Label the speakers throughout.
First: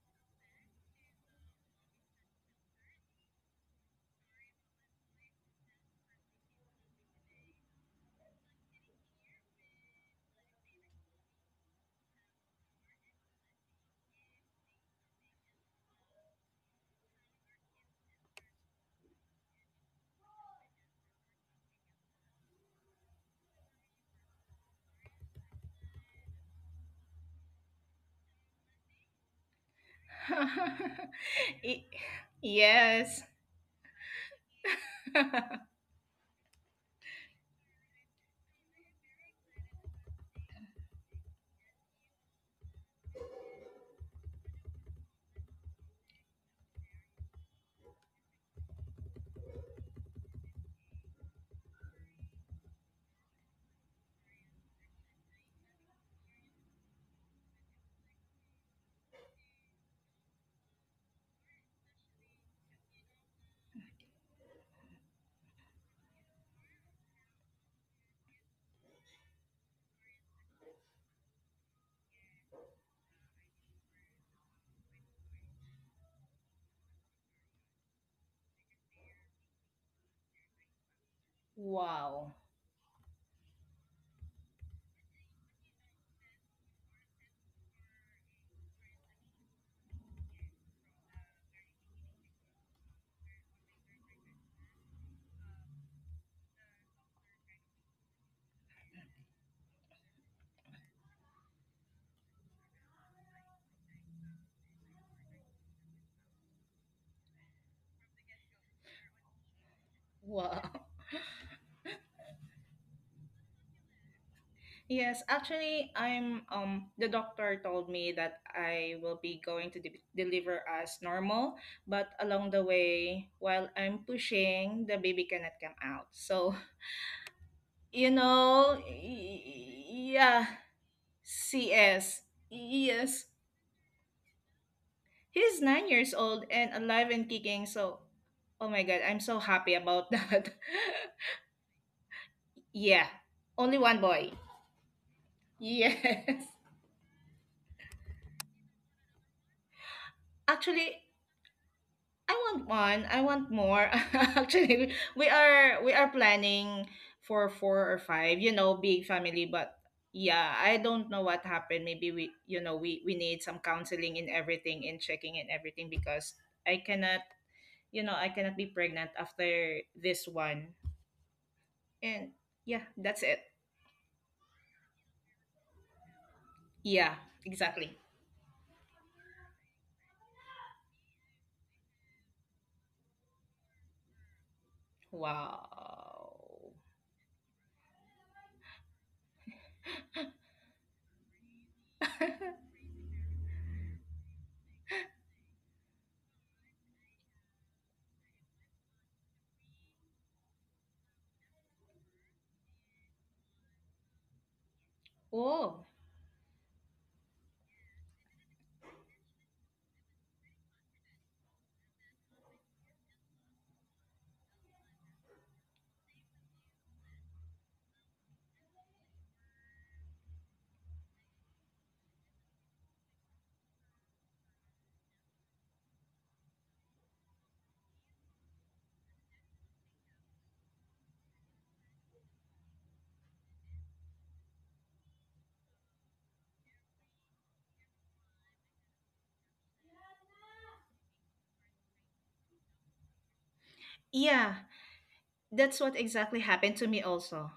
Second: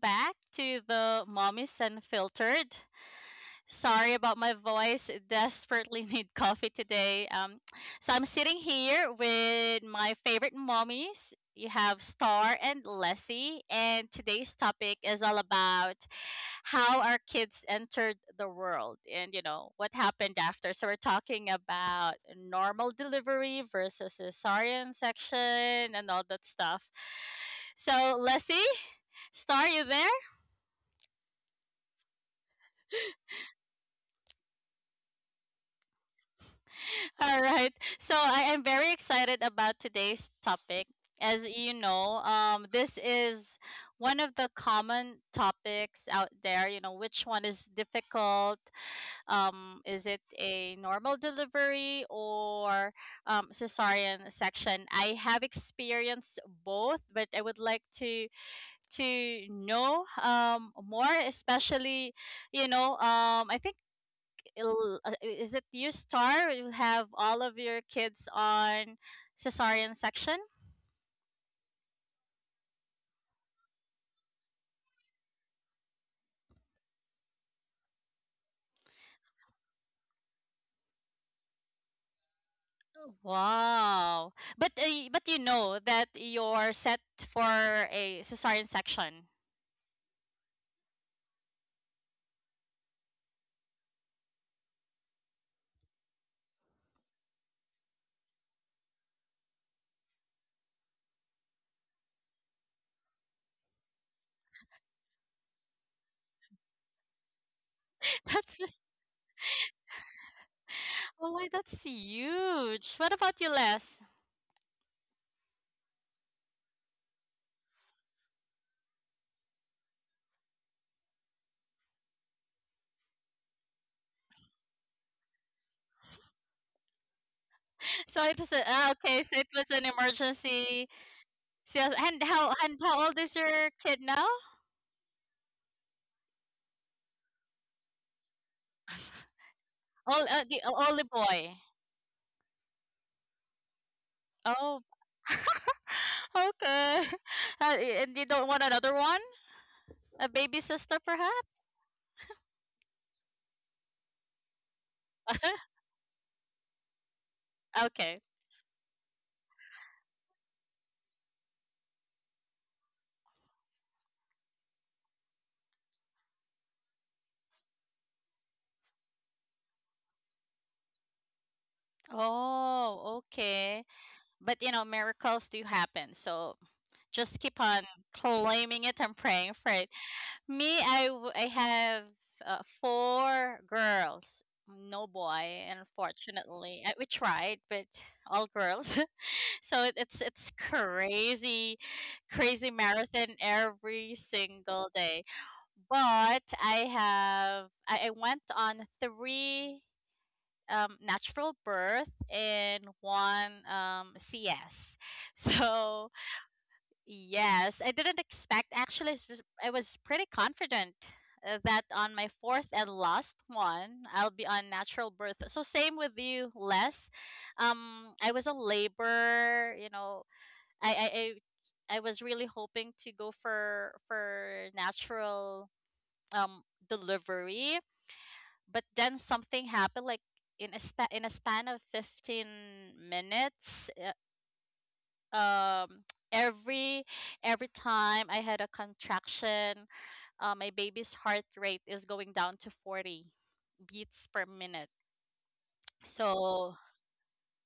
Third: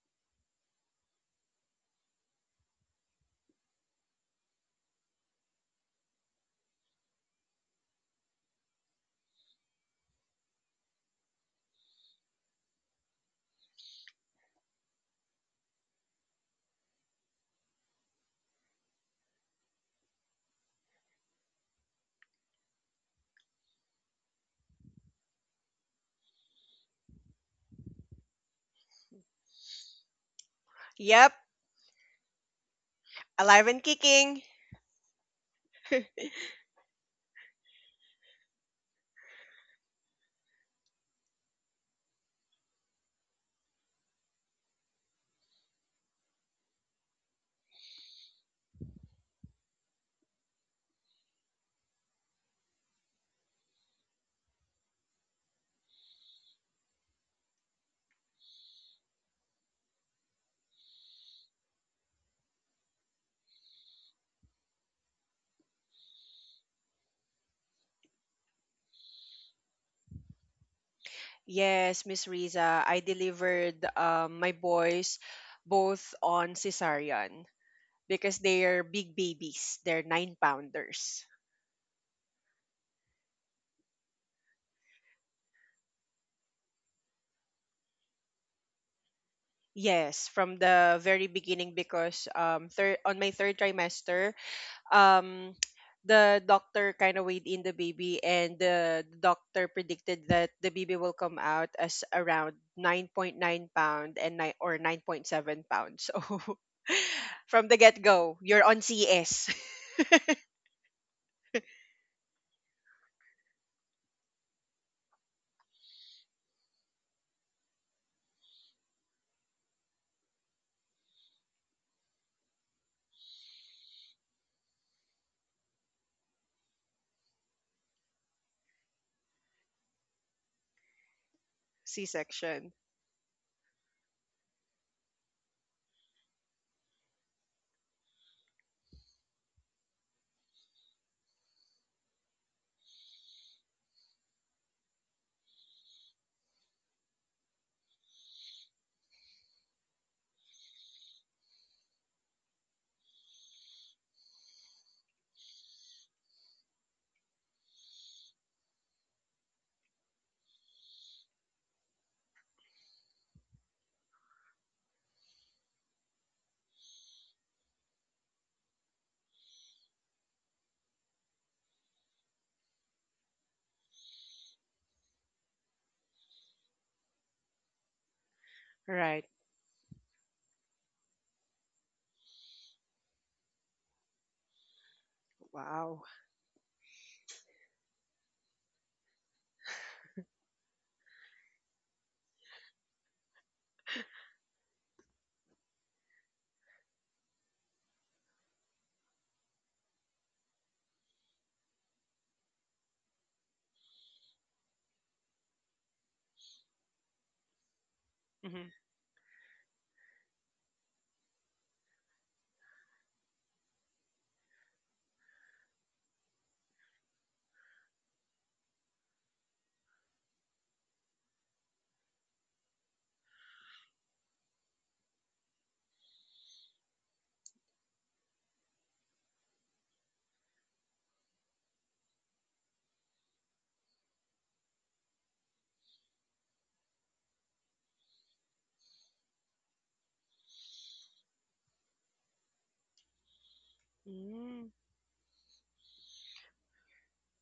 Speaker 1: back to the Mommy's Unfiltered. Sorry about my voice. Desperately need coffee today. So I'm sitting here with my favorite mommies. You have Star and Lessie, and today's topic is all about how our kids entered the world and you know what happened after. So we're talking about normal delivery versus cesarean section and all that stuff. So Lessie, Star, you there?
Speaker 2: Yep,
Speaker 3: Y- yes.
Speaker 2: alive and kicking.
Speaker 1: All right. So I am very excited about today's topic. As you know, this is one of the common topics out there. You know, which one is difficult? Is it a normal delivery or cesarean section? I have experienced both, but I would like to know more, especially I think it is it you, Star, you have all of your kids on cesarean section?
Speaker 2: Yes, Miss Riza, I delivered my boys both on cesarean because they are big babies. They're nine pounders.
Speaker 3: wow.
Speaker 1: Wow. But but you know that you're set for a cesarean section.
Speaker 2: Yes, from the very beginning because third on my third trimester, um the doctor kind of weighed in the baby, and the doctor predicted that the baby will come out as around 9.9 pound and nine or 9.7 pound. So from the get-go
Speaker 1: That's
Speaker 2: you're
Speaker 1: just
Speaker 2: on cs,
Speaker 3: Wow.
Speaker 1: oh my, that's huge. What about you, Les?
Speaker 3: Yes, actually, I'm the doctor told me that I will be going to deliver as normal, but along the way, while I'm pushing, the baby cannot come out. So,
Speaker 1: So it was okay, so it was an
Speaker 3: yeah,
Speaker 1: emergency sales.
Speaker 3: CS.
Speaker 1: And how,
Speaker 2: c-section.
Speaker 1: and how old
Speaker 3: Yes.
Speaker 1: is your kid now?
Speaker 3: He's 9 years old and alive and kicking, so oh my god, I'm so happy about
Speaker 1: All
Speaker 3: that.
Speaker 1: the only boy?
Speaker 3: Yeah, only one boy.
Speaker 1: Oh.
Speaker 3: Yes.
Speaker 1: Okay. Uh, and you don't want another one? A baby sister,
Speaker 3: Actually,
Speaker 1: perhaps?
Speaker 3: I want one. I want more. Actually, we are we are planning for four or
Speaker 1: Okay.
Speaker 3: five, big family, but yeah, I don't know what happened. Maybe we, we need some counseling in everything and checking in everything because I cannot, I cannot be pregnant after this one. And yeah, that's
Speaker 1: Oh,
Speaker 3: it.
Speaker 1: okay. But you know, miracles do happen. So
Speaker 3: Yeah,
Speaker 1: just keep on
Speaker 3: exactly.
Speaker 1: claiming it and
Speaker 2: Right.
Speaker 1: praying for it. Me, I have four girls, no boy,
Speaker 2: Wow.
Speaker 3: Wow.
Speaker 1: unfortunately. We tried, but all girls. So it's crazy, crazy marathon every single day. But I went on three natural birth and one CS.
Speaker 3: Oh,
Speaker 1: So yes, I didn't expect.
Speaker 2: Hmm.
Speaker 1: Actually, I was pretty confident that on my fourth and last one, I'll be on natural birth. So same with you, Les. I was on labor. You know, I I was really hoping to go for natural um delivery, but then something happened like in a span of 15 minutes. Um every every time I had a contraction, my baby's heart rate is going down to 40 beats per
Speaker 3: yeah.
Speaker 1: minute.
Speaker 2: Mm.
Speaker 3: That's what exactly
Speaker 1: So
Speaker 3: happened to me also.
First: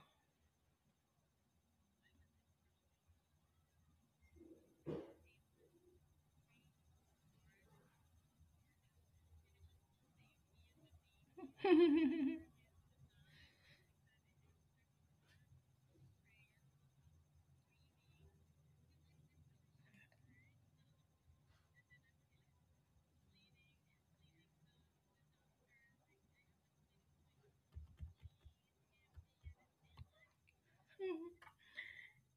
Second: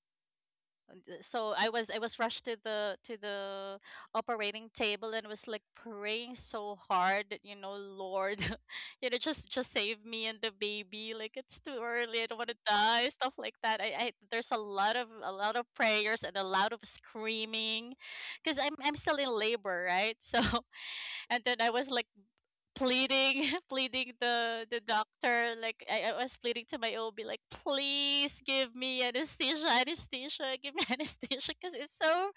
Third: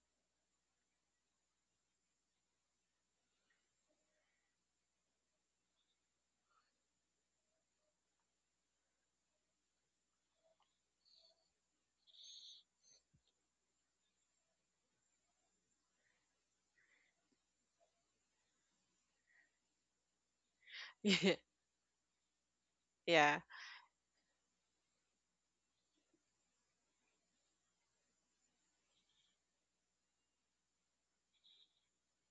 Speaker 1: I was rushed to the operating table and was like praying so hard that, you know, Lord, you know, just save me and the baby, like it's too early, I don't want to die, stuff like that. I, there's a lot of prayers and a lot of screaming because I'm still in labor, right? So and then I was like
Speaker 2: Yeah.
Speaker 1: pleading, pleading the doctor, like I was pleading to my OB, like please give me anesthesia, anesthesia, give me anesthesia, because it's so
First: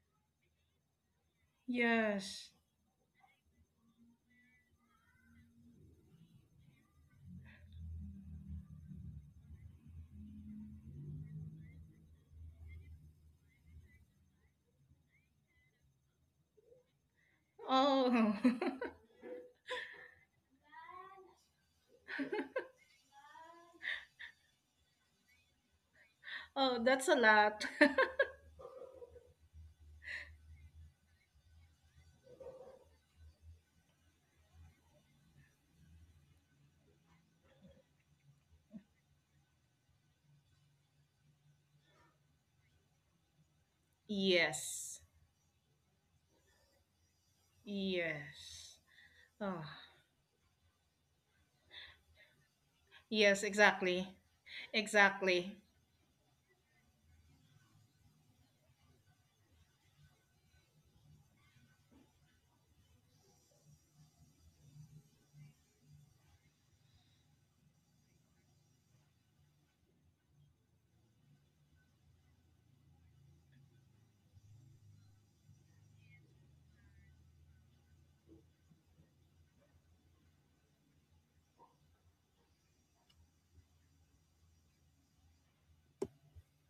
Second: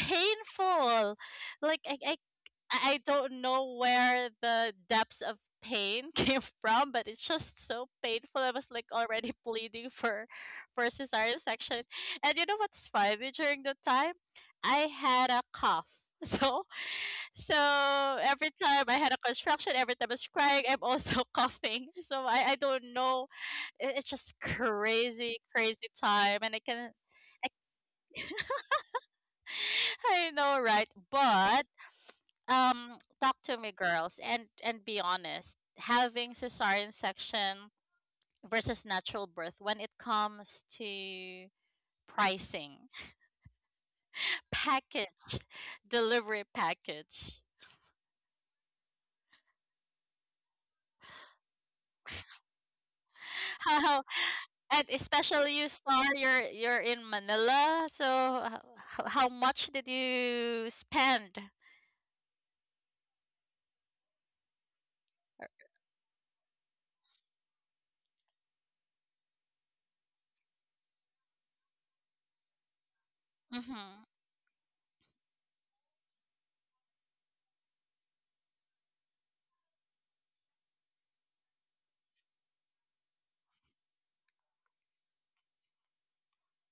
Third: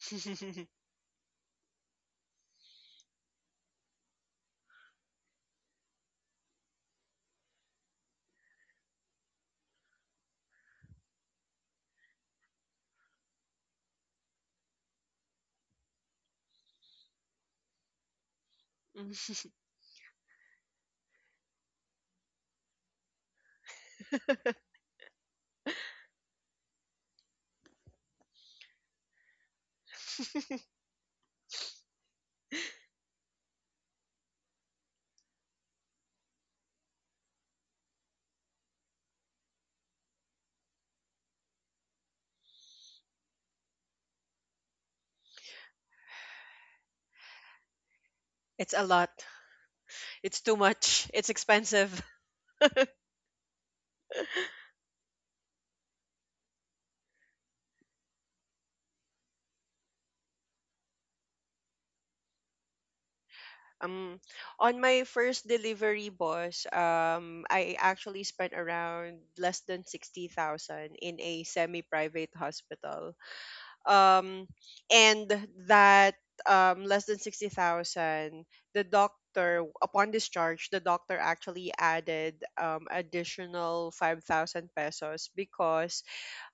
Speaker 1: Like
Speaker 3: yes.
Speaker 1: I don't know where the depths of pain came from, but it's just so painful. I was like already bleeding for cesarean section. And you know what's funny during the time? I had a cough. So so
Speaker 3: Oh.
Speaker 1: every time I had a
Speaker 2: Mm.
Speaker 1: construction, every time I was crying, I'm also coughing. So I don't know. It's just crazy, crazy time. And I
Speaker 3: oh,
Speaker 1: can
Speaker 3: that's a lot.
Speaker 1: I know, right? But talk to me, girls, and be honest. Having cesarean section versus natural birth when it comes to pricing,
Speaker 3: yes.
Speaker 1: package, delivery package,
Speaker 3: Yes.
Speaker 2: It's a lot.
Speaker 3: Oh.
Speaker 2: It's too much. It's expensive.
Speaker 3: Yes,
Speaker 1: how,
Speaker 3: exactly.
Speaker 1: and especially
Speaker 3: Exactly.
Speaker 1: you, Star, you're in Manila, so how much did you spend?
Speaker 2: Um, on my first delivery, boss, I actually spent around less than 60,000 in a semi-private hospital.
Speaker 1: Mm-hmm.
Speaker 2: Um, and that less than 60,000, the doctor, upon discharge, the doctor actually added additional 5,000 pesos because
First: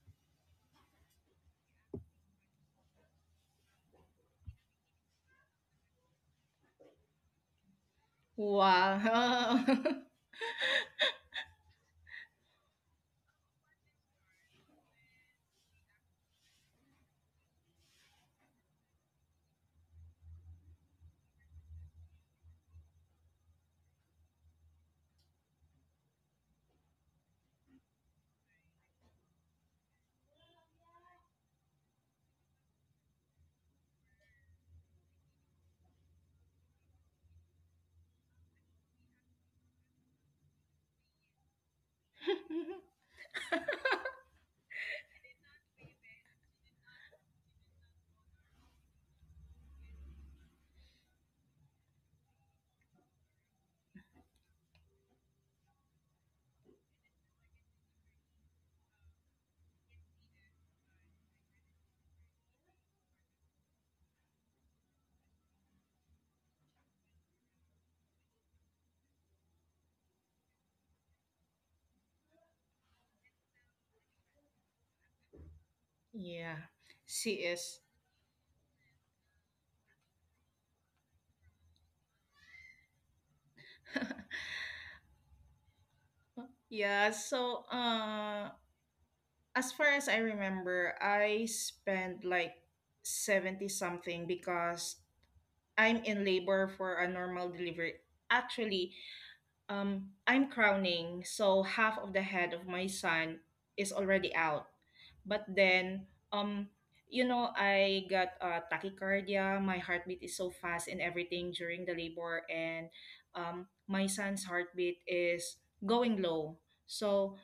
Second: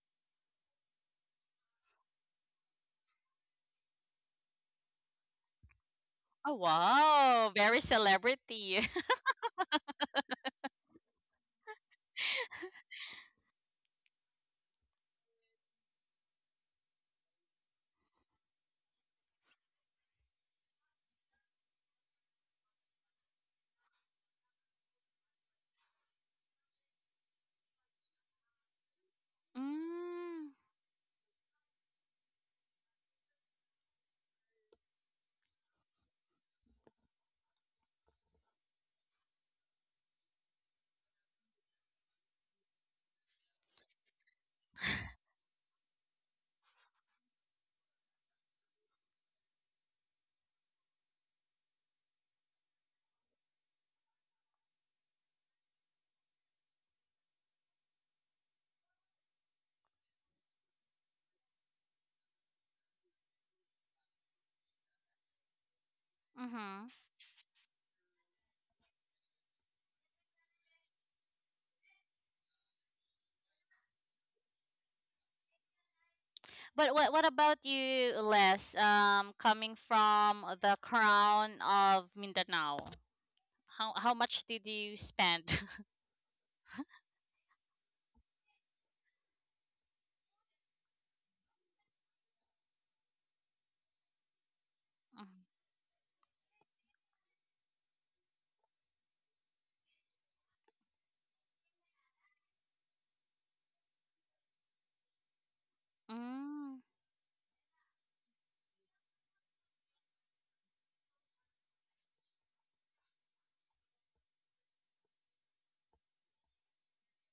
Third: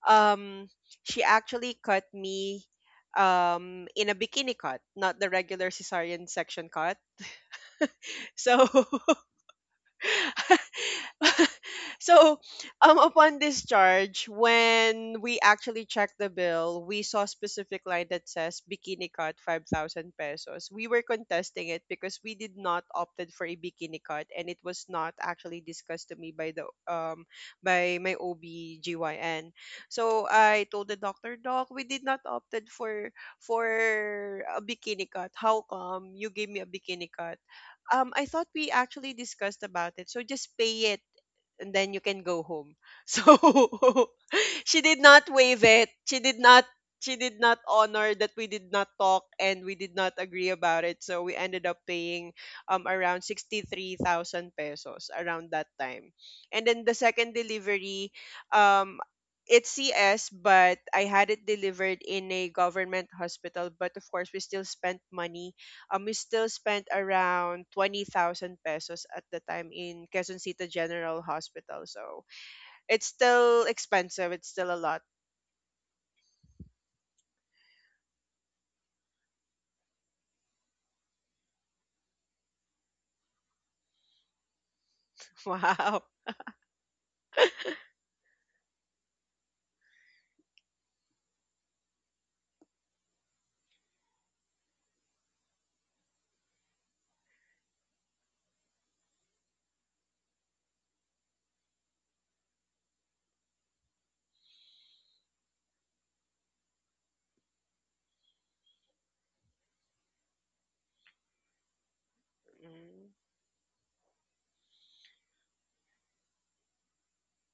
Speaker 2: um, she actually cut me in a bikini cut, not the regular cesarean
Speaker 1: Oh
Speaker 2: section cut.
Speaker 1: wow, very
Speaker 2: So
Speaker 1: celebrity.
Speaker 3: Wow.
Speaker 2: so upon discharge, when we actually checked the bill, we saw a specific line that says bikini cut 5,000 pesos. We were contesting it because we did not opted for a bikini cut, and it was not actually discussed to me by the by my OBGYN. So
Speaker 1: Mm,
Speaker 2: I told the doctor, doc, we did not opted for a bikini cut, how come you gave me a bikini cut? I thought we actually discussed about it. So just pay it and then you can go home. So she did not waive it. She did not honor that we did not talk and we did not agree about it. So we ended up paying around 63,000 pesos around that time. And then the second delivery, um it's CS, but I had it delivered in a government hospital, but of course we still spent money. We still spent
Speaker 1: mm-hmm.
Speaker 2: around 20,000 pesos at the time in Quezon City General Hospital. So it's still expensive. It's still a lot.
Speaker 3: yeah.
Speaker 1: But
Speaker 3: She
Speaker 1: what about
Speaker 3: is.
Speaker 1: you, Les? Coming from the crown of Mindanao, how much did you spend?
Speaker 2: Wow.
Speaker 3: Yeah, so as far as I remember, I spent like 70 something because I'm in labor for a normal delivery. Actually, I'm crowning, so half of the head of my son is already out. But then, um,
Speaker 1: Mm,
Speaker 3: I got tachycardia. My heartbeat is so fast and everything during the labor, and my son's heartbeat is going low. So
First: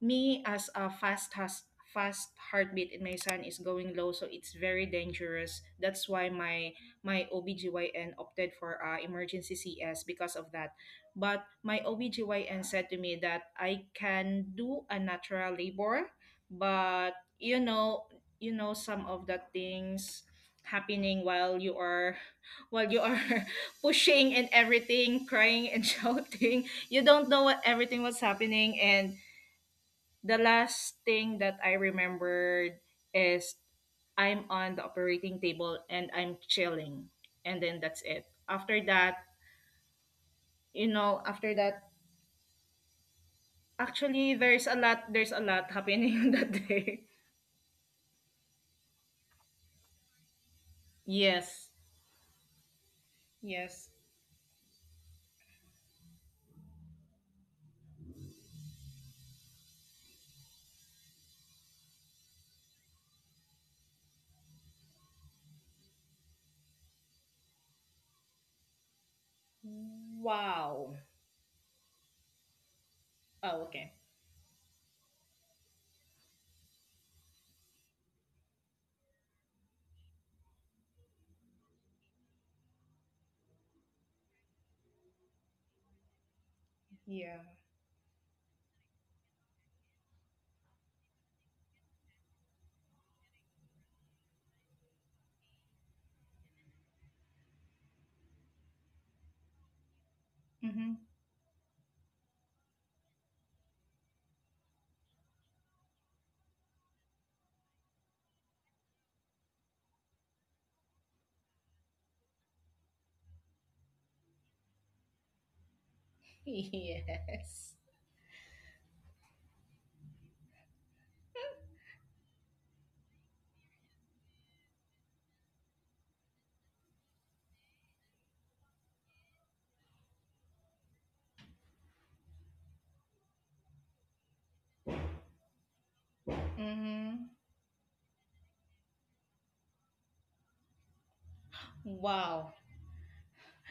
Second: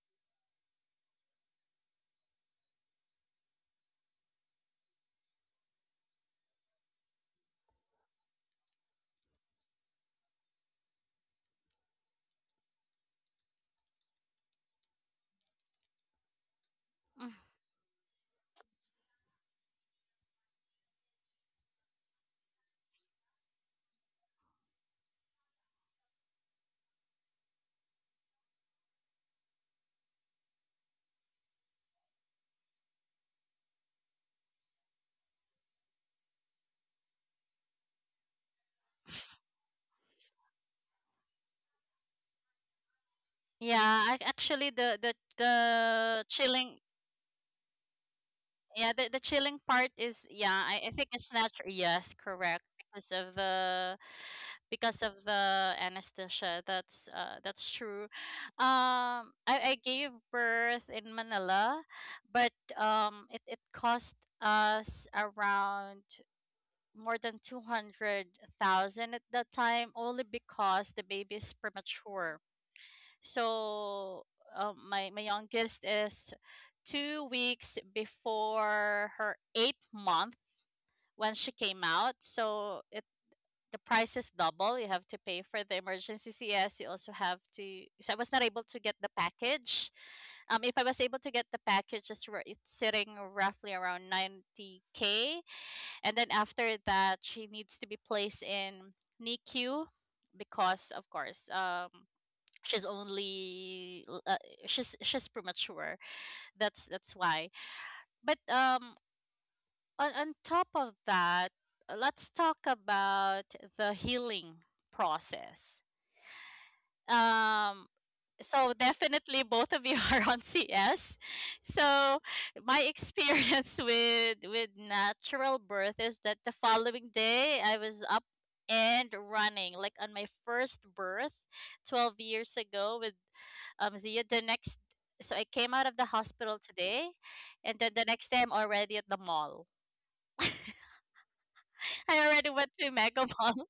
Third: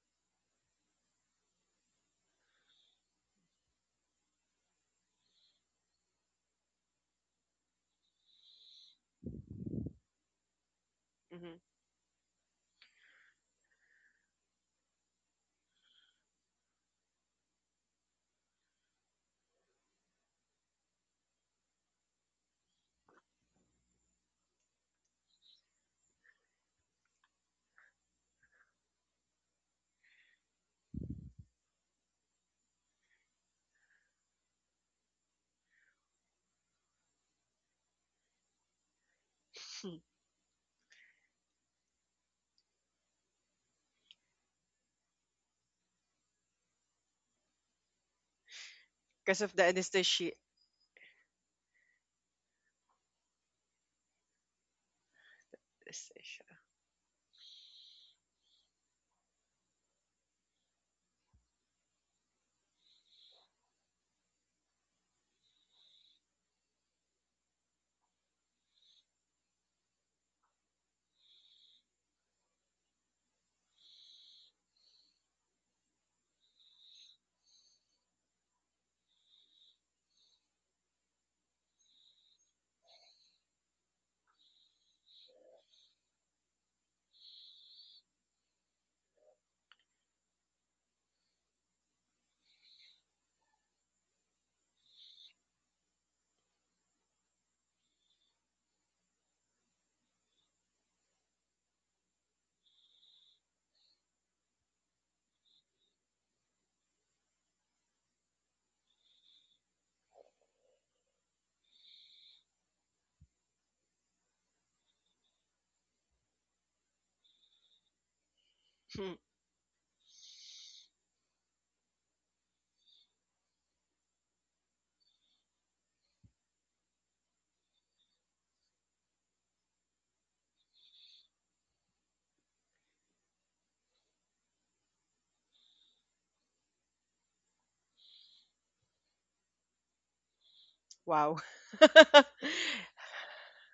Speaker 3: me as a fast has fast heartbeat in my son is going low, so it's very dangerous. That's why my OBGYN opted for emergency CS because of that, but
Speaker 2: Mm-hmm.
Speaker 3: my OBGYN said to me that I can do a natural labor, but
Speaker 1: mm.
Speaker 3: you know some of the things happening while you are while you are pushing and everything, crying and shouting. You don't know what everything was happening, and the last thing that I remembered is I'm on the operating table, and I'm chilling. And then that's it. After that,
Speaker 1: Yeah,
Speaker 3: actually there's
Speaker 1: actually,
Speaker 3: a
Speaker 1: the
Speaker 3: lot
Speaker 1: the
Speaker 3: there's a lot happening
Speaker 1: the
Speaker 3: on that
Speaker 1: chilling
Speaker 3: day.
Speaker 1: yeah, the
Speaker 2: Because of the
Speaker 1: chilling part
Speaker 2: anesthesia.
Speaker 1: is, yeah, I think it's
Speaker 3: Yes.
Speaker 1: natural, yes, correct.
Speaker 3: Yes.
Speaker 1: Because of the
Speaker 2: anesthesia.
Speaker 1: anesthesia. That's true. I gave birth in Manila, but it cost us around more than 200,000 at that time only
Speaker 3: Wow.
Speaker 1: because the baby is premature.
Speaker 3: Oh, okay.
Speaker 1: So my my youngest is 2 weeks before her eighth month when she came out. So it the price is double. You have to pay for the emergency CS. You also
Speaker 3: Yeah.
Speaker 1: have to. So I was not able to get the package. If I was able to get the package, it's sitting roughly around 90K. And then after that, she needs to be placed in NICU because,
Speaker 3: Mm-hmm.
Speaker 1: of course, she's only l- uh, she's premature, that's why. But on top of that, let's talk about the healing process.
Speaker 3: Yes.
Speaker 1: Um, so
Speaker 2: Hmm.
Speaker 1: definitely both of you are on CS. So my experience with natural birth is that the following day I was up and running, like on my first birth 12 years ago with Zia, the next so I came out of the hospital today
Speaker 3: Mm-hmm.
Speaker 1: and then the next day I'm already at the mall.
Speaker 2: Wow.
Speaker 1: I already
Speaker 3: Wow.
Speaker 1: went to Mega Mall.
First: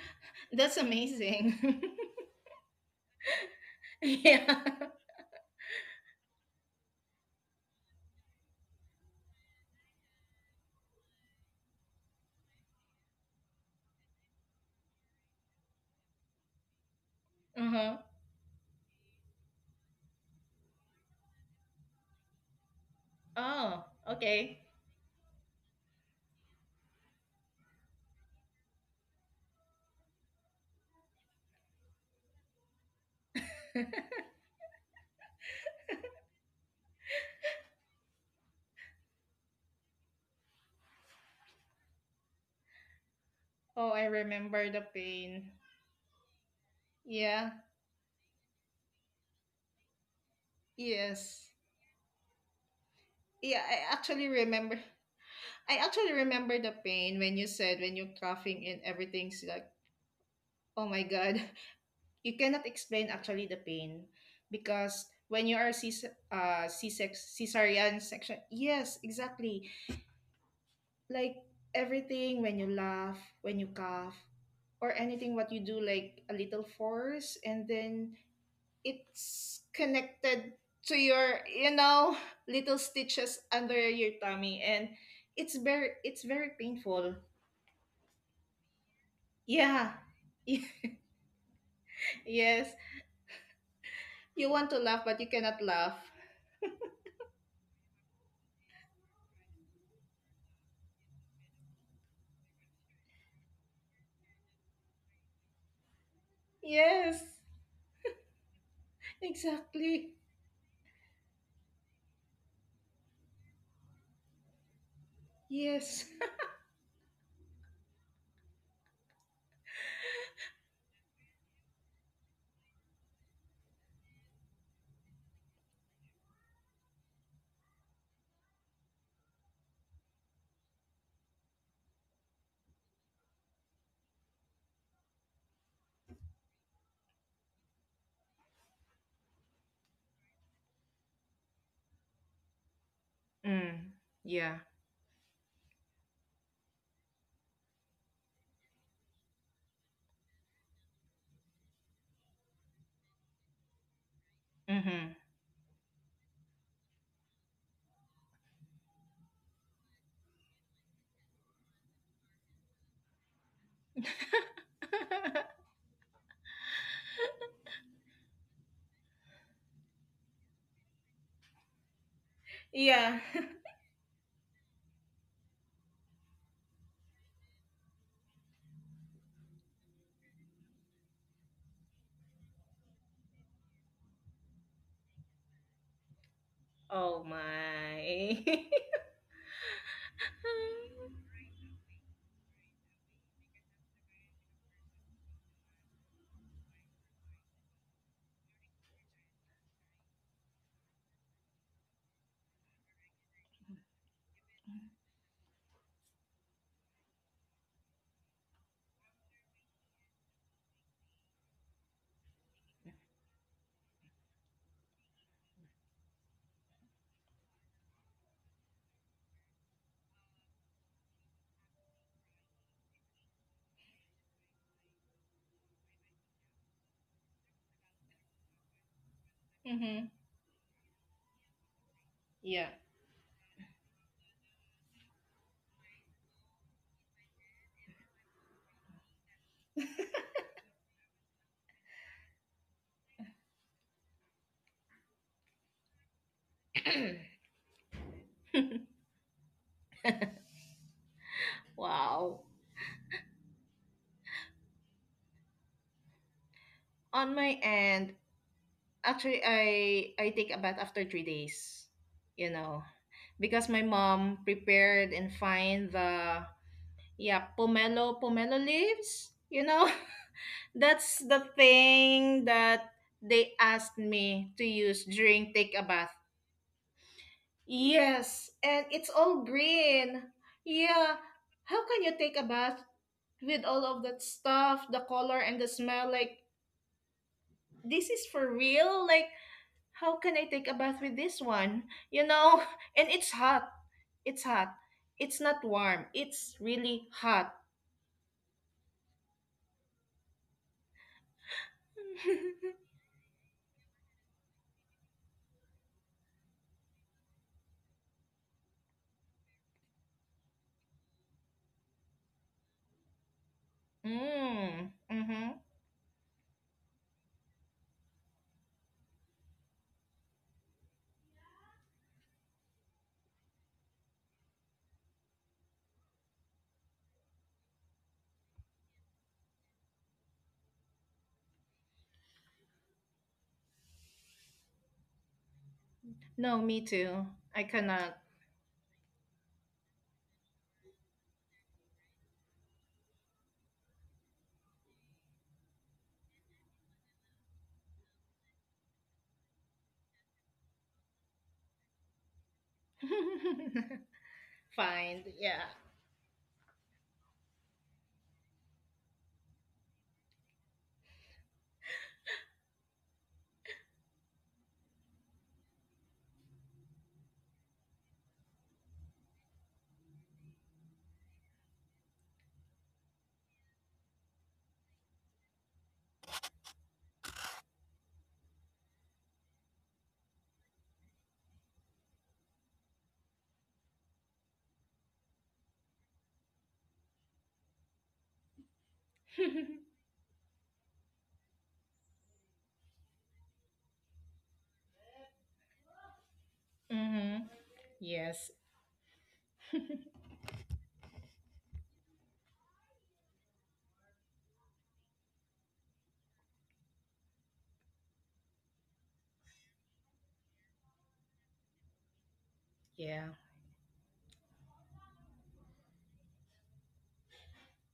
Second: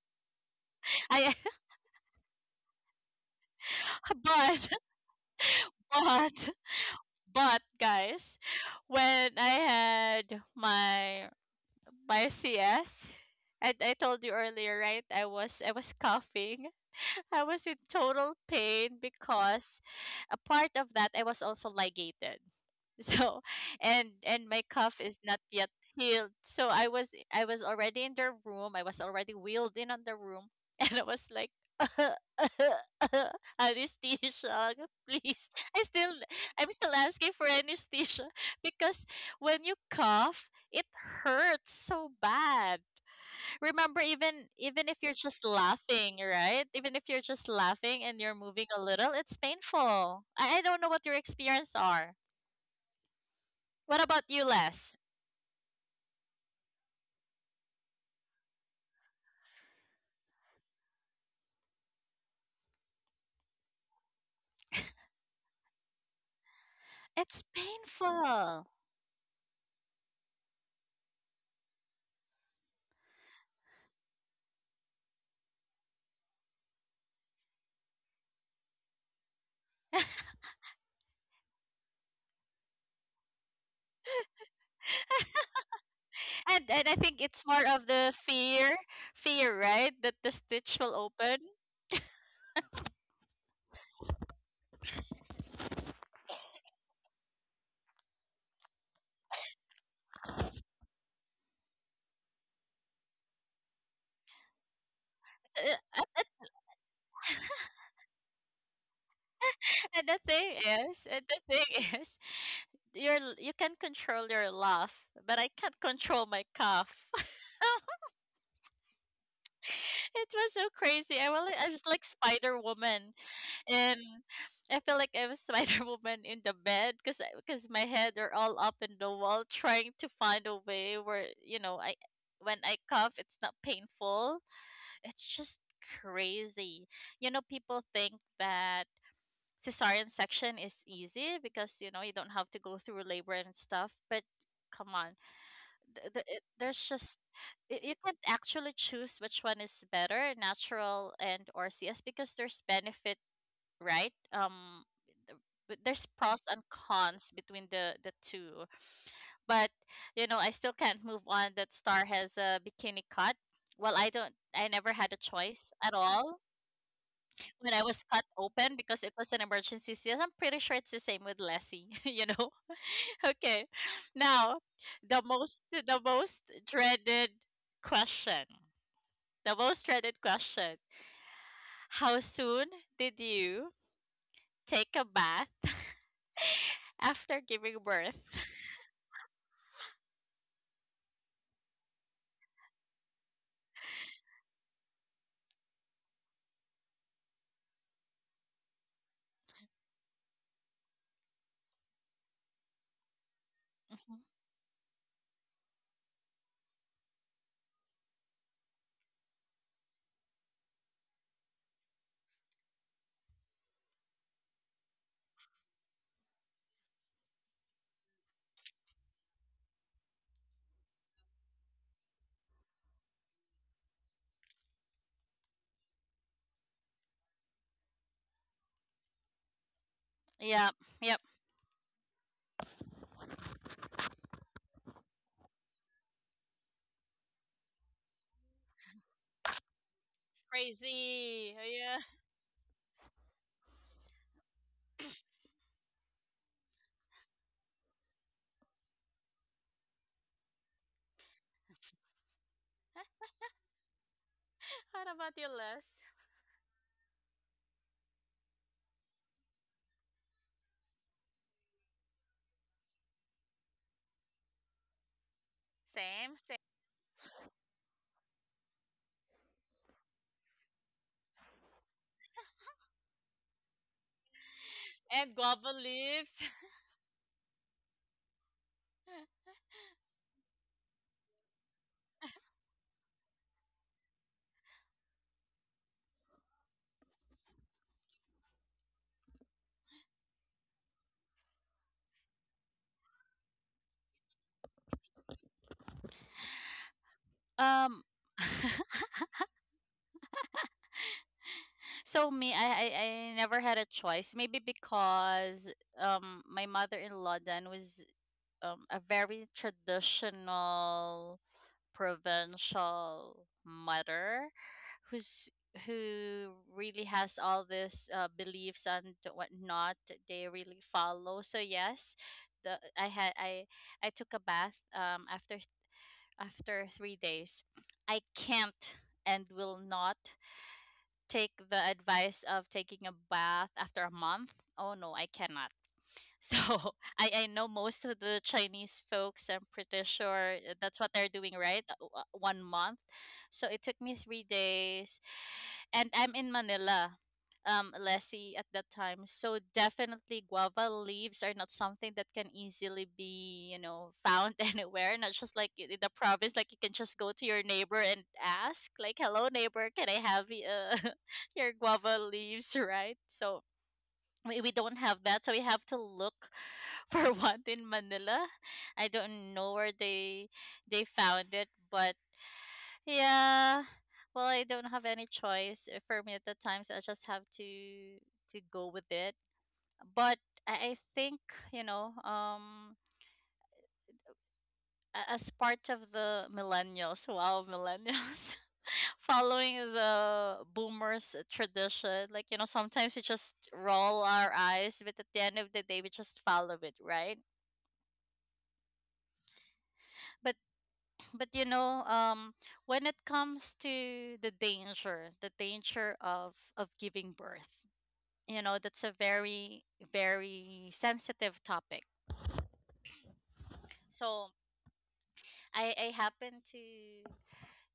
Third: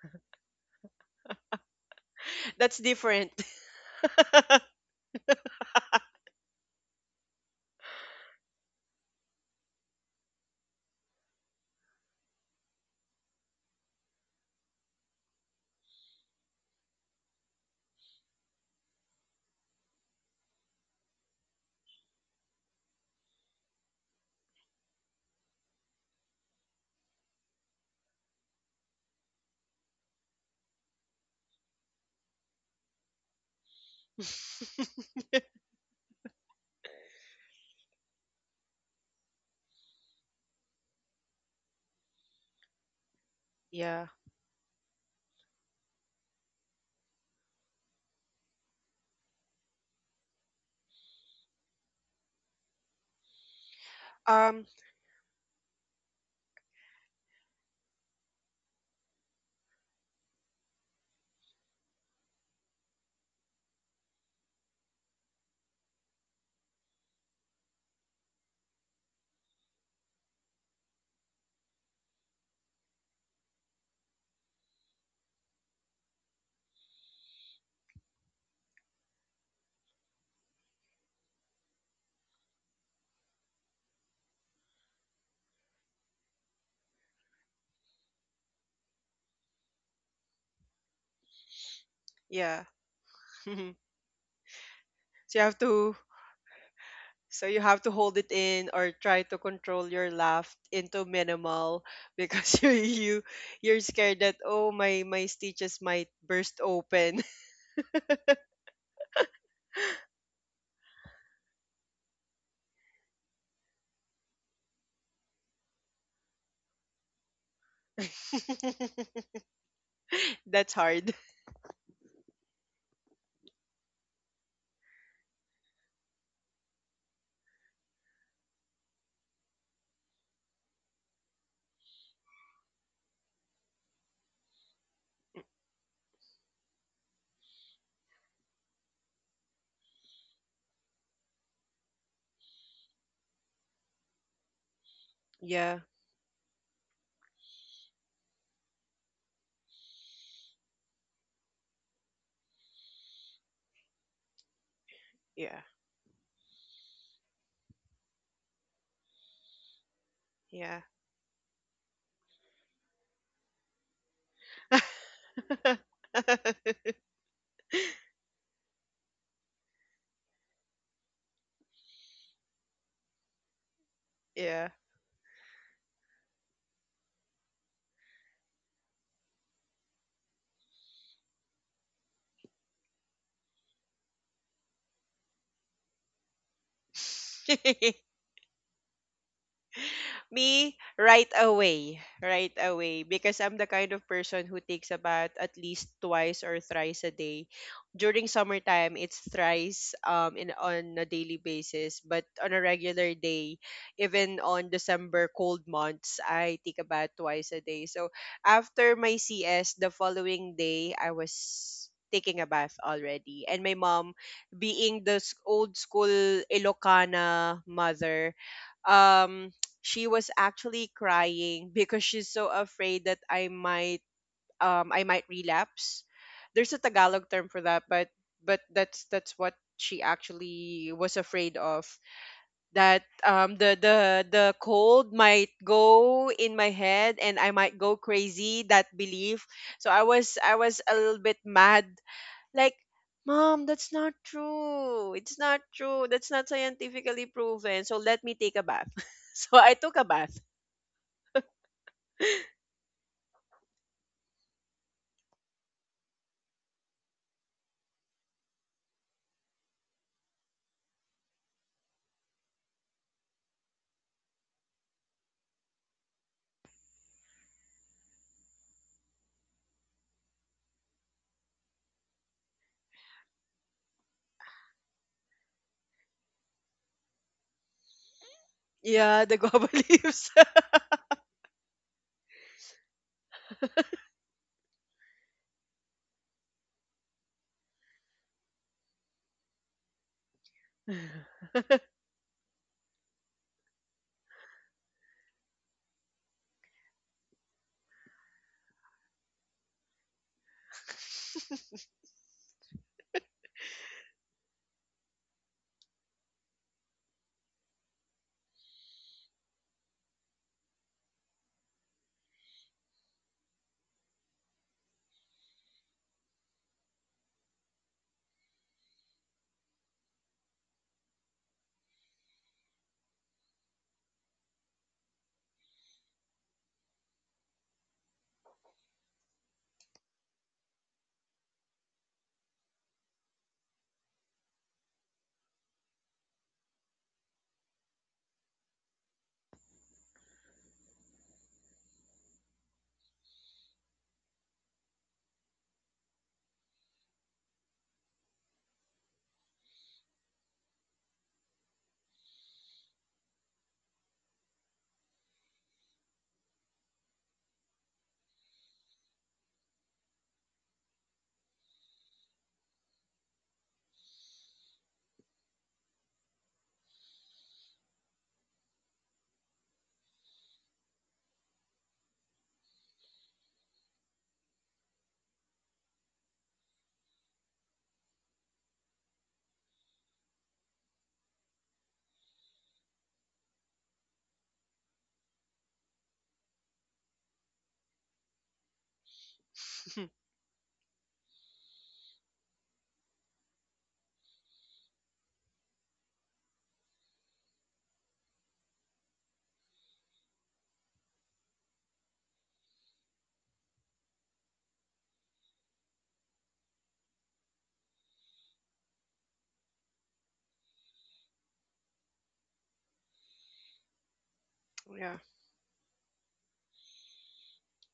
Speaker 3: That's
Speaker 1: I
Speaker 3: amazing.
Speaker 2: That's different.
Speaker 1: but
Speaker 3: yeah.
Speaker 1: but but guys, when I had my my CS. And I told you earlier, right? I was coughing. I was in
Speaker 3: Uh-huh.
Speaker 1: total pain because a part of that I was also ligated. So
Speaker 3: Oh,
Speaker 1: and
Speaker 3: okay.
Speaker 1: my cough is not yet healed. So I was already in the room. I was already wheeled in on the room and I was like anesthesia, please. I'm still asking for anesthesia because when you cough it hurts so bad.
Speaker 3: Oh,
Speaker 1: Remember,
Speaker 2: Yeah.
Speaker 3: I remember the
Speaker 1: even if you're just
Speaker 3: pain.
Speaker 1: laughing, right? Even if you're just
Speaker 3: Yeah.
Speaker 1: laughing and you're moving a little, it's painful. I don't know what your
Speaker 3: Yes.
Speaker 1: experience are.
Speaker 3: Yeah, I
Speaker 1: What about
Speaker 3: actually
Speaker 1: you,
Speaker 2: Um.
Speaker 3: remember.
Speaker 1: Les?
Speaker 3: I actually remember the pain when you said when you're coughing and everything's like, oh my god, you cannot explain actually the pain, because when you are C C sex
Speaker 1: It's
Speaker 3: cesarean section,
Speaker 1: painful.
Speaker 3: yes, exactly. Like everything, when you laugh, when you cough, or anything what you do like a little force, and then it's connected to your little stitches under your tummy, and it's very
Speaker 1: And I
Speaker 3: painful.
Speaker 1: think it's more of the fear, fear, right?
Speaker 3: Yeah
Speaker 1: That the stitch will open.
Speaker 2: Yeah.
Speaker 3: yes,
Speaker 2: So
Speaker 3: you want to laugh but
Speaker 2: you
Speaker 3: you
Speaker 2: have
Speaker 3: cannot
Speaker 2: to...
Speaker 3: laugh.
Speaker 2: So you have to hold it in or try to control your laugh into minimal, because you're scared that, oh my, my stitches might
Speaker 1: Uh,
Speaker 2: burst open.
Speaker 3: Yes,
Speaker 1: And
Speaker 3: exactly.
Speaker 1: the thing is, and the thing is, you can control your laugh, but I can't
Speaker 3: Yes.
Speaker 1: control my cough. It was
Speaker 2: That's
Speaker 1: so
Speaker 2: hard.
Speaker 1: crazy. I was like Spider Woman, and I feel like I was Spider Woman in the bed because my head are all up in the wall trying to find a way where, you know, I when I cough it's not painful. It's just crazy. You know, people think that cesarean section is easy because you know you don't have to go through labor and stuff,
Speaker 3: Mm,
Speaker 1: but
Speaker 3: yeah.
Speaker 1: come on,
Speaker 2: Yeah.
Speaker 1: there's just you can't actually choose which one is better, natural and or CS, because there's benefit, right?
Speaker 3: Mm-hmm.
Speaker 1: Th-
Speaker 2: Yeah.
Speaker 1: but there's pros and cons between the two. But you know, I
Speaker 2: Yeah.
Speaker 1: still can't move on that Star has a bikini cut. Well, I never had a choice at all when I was cut open because it was an emergency seal. I'm pretty sure it's the same with Lessie, you know.
Speaker 3: yeah.
Speaker 1: Okay,
Speaker 2: Yeah.
Speaker 1: now the most dreaded question, the most dreaded question: How soon did you take a bath
Speaker 3: Oh
Speaker 1: after giving birth?
Speaker 3: my.
Speaker 2: Me, right away. Right away. Because I'm the kind of person who takes a bath at least twice or thrice a day. During summertime, it's thrice, in on a daily basis. But on a regular day,
Speaker 1: Mhm.
Speaker 2: even on December cold months, I take a bath twice a day. So after my CS, the following day, I was taking a bath already. And my mom, being the old school Ilocana mother, um she was actually crying because she's so afraid that I might, I might relapse. There's a Tagalog term for that, but that's what
Speaker 3: Mm-hmm.
Speaker 2: she
Speaker 1: Yep,
Speaker 2: actually
Speaker 1: yep.
Speaker 2: was afraid of,
Speaker 3: Yeah.
Speaker 2: that the cold might go in my head and I might go crazy, that belief. So I was a little bit
Speaker 1: Crazy.
Speaker 2: mad,
Speaker 1: Yeah.
Speaker 2: like, Mom, that's not true. It's not true. That's not scientifically proven. So let me take a bath. So I took a bath.
Speaker 3: wow.
Speaker 1: What about your, Les?
Speaker 3: On my end, actually, I take a bath after 3 days, you know, because my mom prepared and find
Speaker 1: Same,
Speaker 3: the,
Speaker 1: same.
Speaker 3: yeah, pomelo leaves. That's the thing that they asked me to use
Speaker 1: And
Speaker 3: during
Speaker 1: guava
Speaker 3: take a bath.
Speaker 1: leaves.
Speaker 3: Yes, and it's all
Speaker 2: Yeah, the guava
Speaker 3: green.
Speaker 2: leaves.
Speaker 3: Yeah, how can you take a bath with all of that stuff, the color and the smell? Like this is for real. Like how can I take a bath with this one? You know. And it's hot. It's hot. It's not warm. It's really hot.
Speaker 1: Um, so me, I never had a choice. Maybe because my mother-in-law then was a very traditional provincial mother,
Speaker 3: Mm,
Speaker 1: who's
Speaker 3: mm-hmm.
Speaker 1: who really has all these beliefs and whatnot that they really follow. So yes, the I had I took a bath after after 3 days. I can't and will not take the advice of taking a bath after a month. Oh no, I cannot. So
Speaker 3: No, me too.
Speaker 1: I
Speaker 3: I
Speaker 1: know most
Speaker 3: cannot
Speaker 1: of the Chinese folks, I'm pretty sure eh, that's what they're doing, right? 1 month. So it took me 3 days. And I'm in Manila, Lessie at that time. So definitely guava leaves are not something that can easily be, you know, found anywhere.
Speaker 3: find.
Speaker 1: Not just
Speaker 3: Yeah.
Speaker 1: like in the province, like you can just go to your neighbor and ask, like, hello neighbor, can I have you? your guava leaves, right? So we don't have that. So we have to look for one in Manila. I don't know where they found it, but yeah. Well, I don't have any choice for me at the time, so I just have to go with it. But I think, you know, as part of the millennials, wow, millennials, following the boomers tradition, like you know, sometimes we just roll our eyes, but at the end of the day we just follow it, right?
Speaker 3: Mm-hmm. Yes.
Speaker 1: but but you know, um, when it comes to the danger, the danger of giving birth, you know, that's a very very sensitive topic.
Speaker 3: Yeah.
Speaker 1: So
Speaker 2: Yeah,
Speaker 1: I happen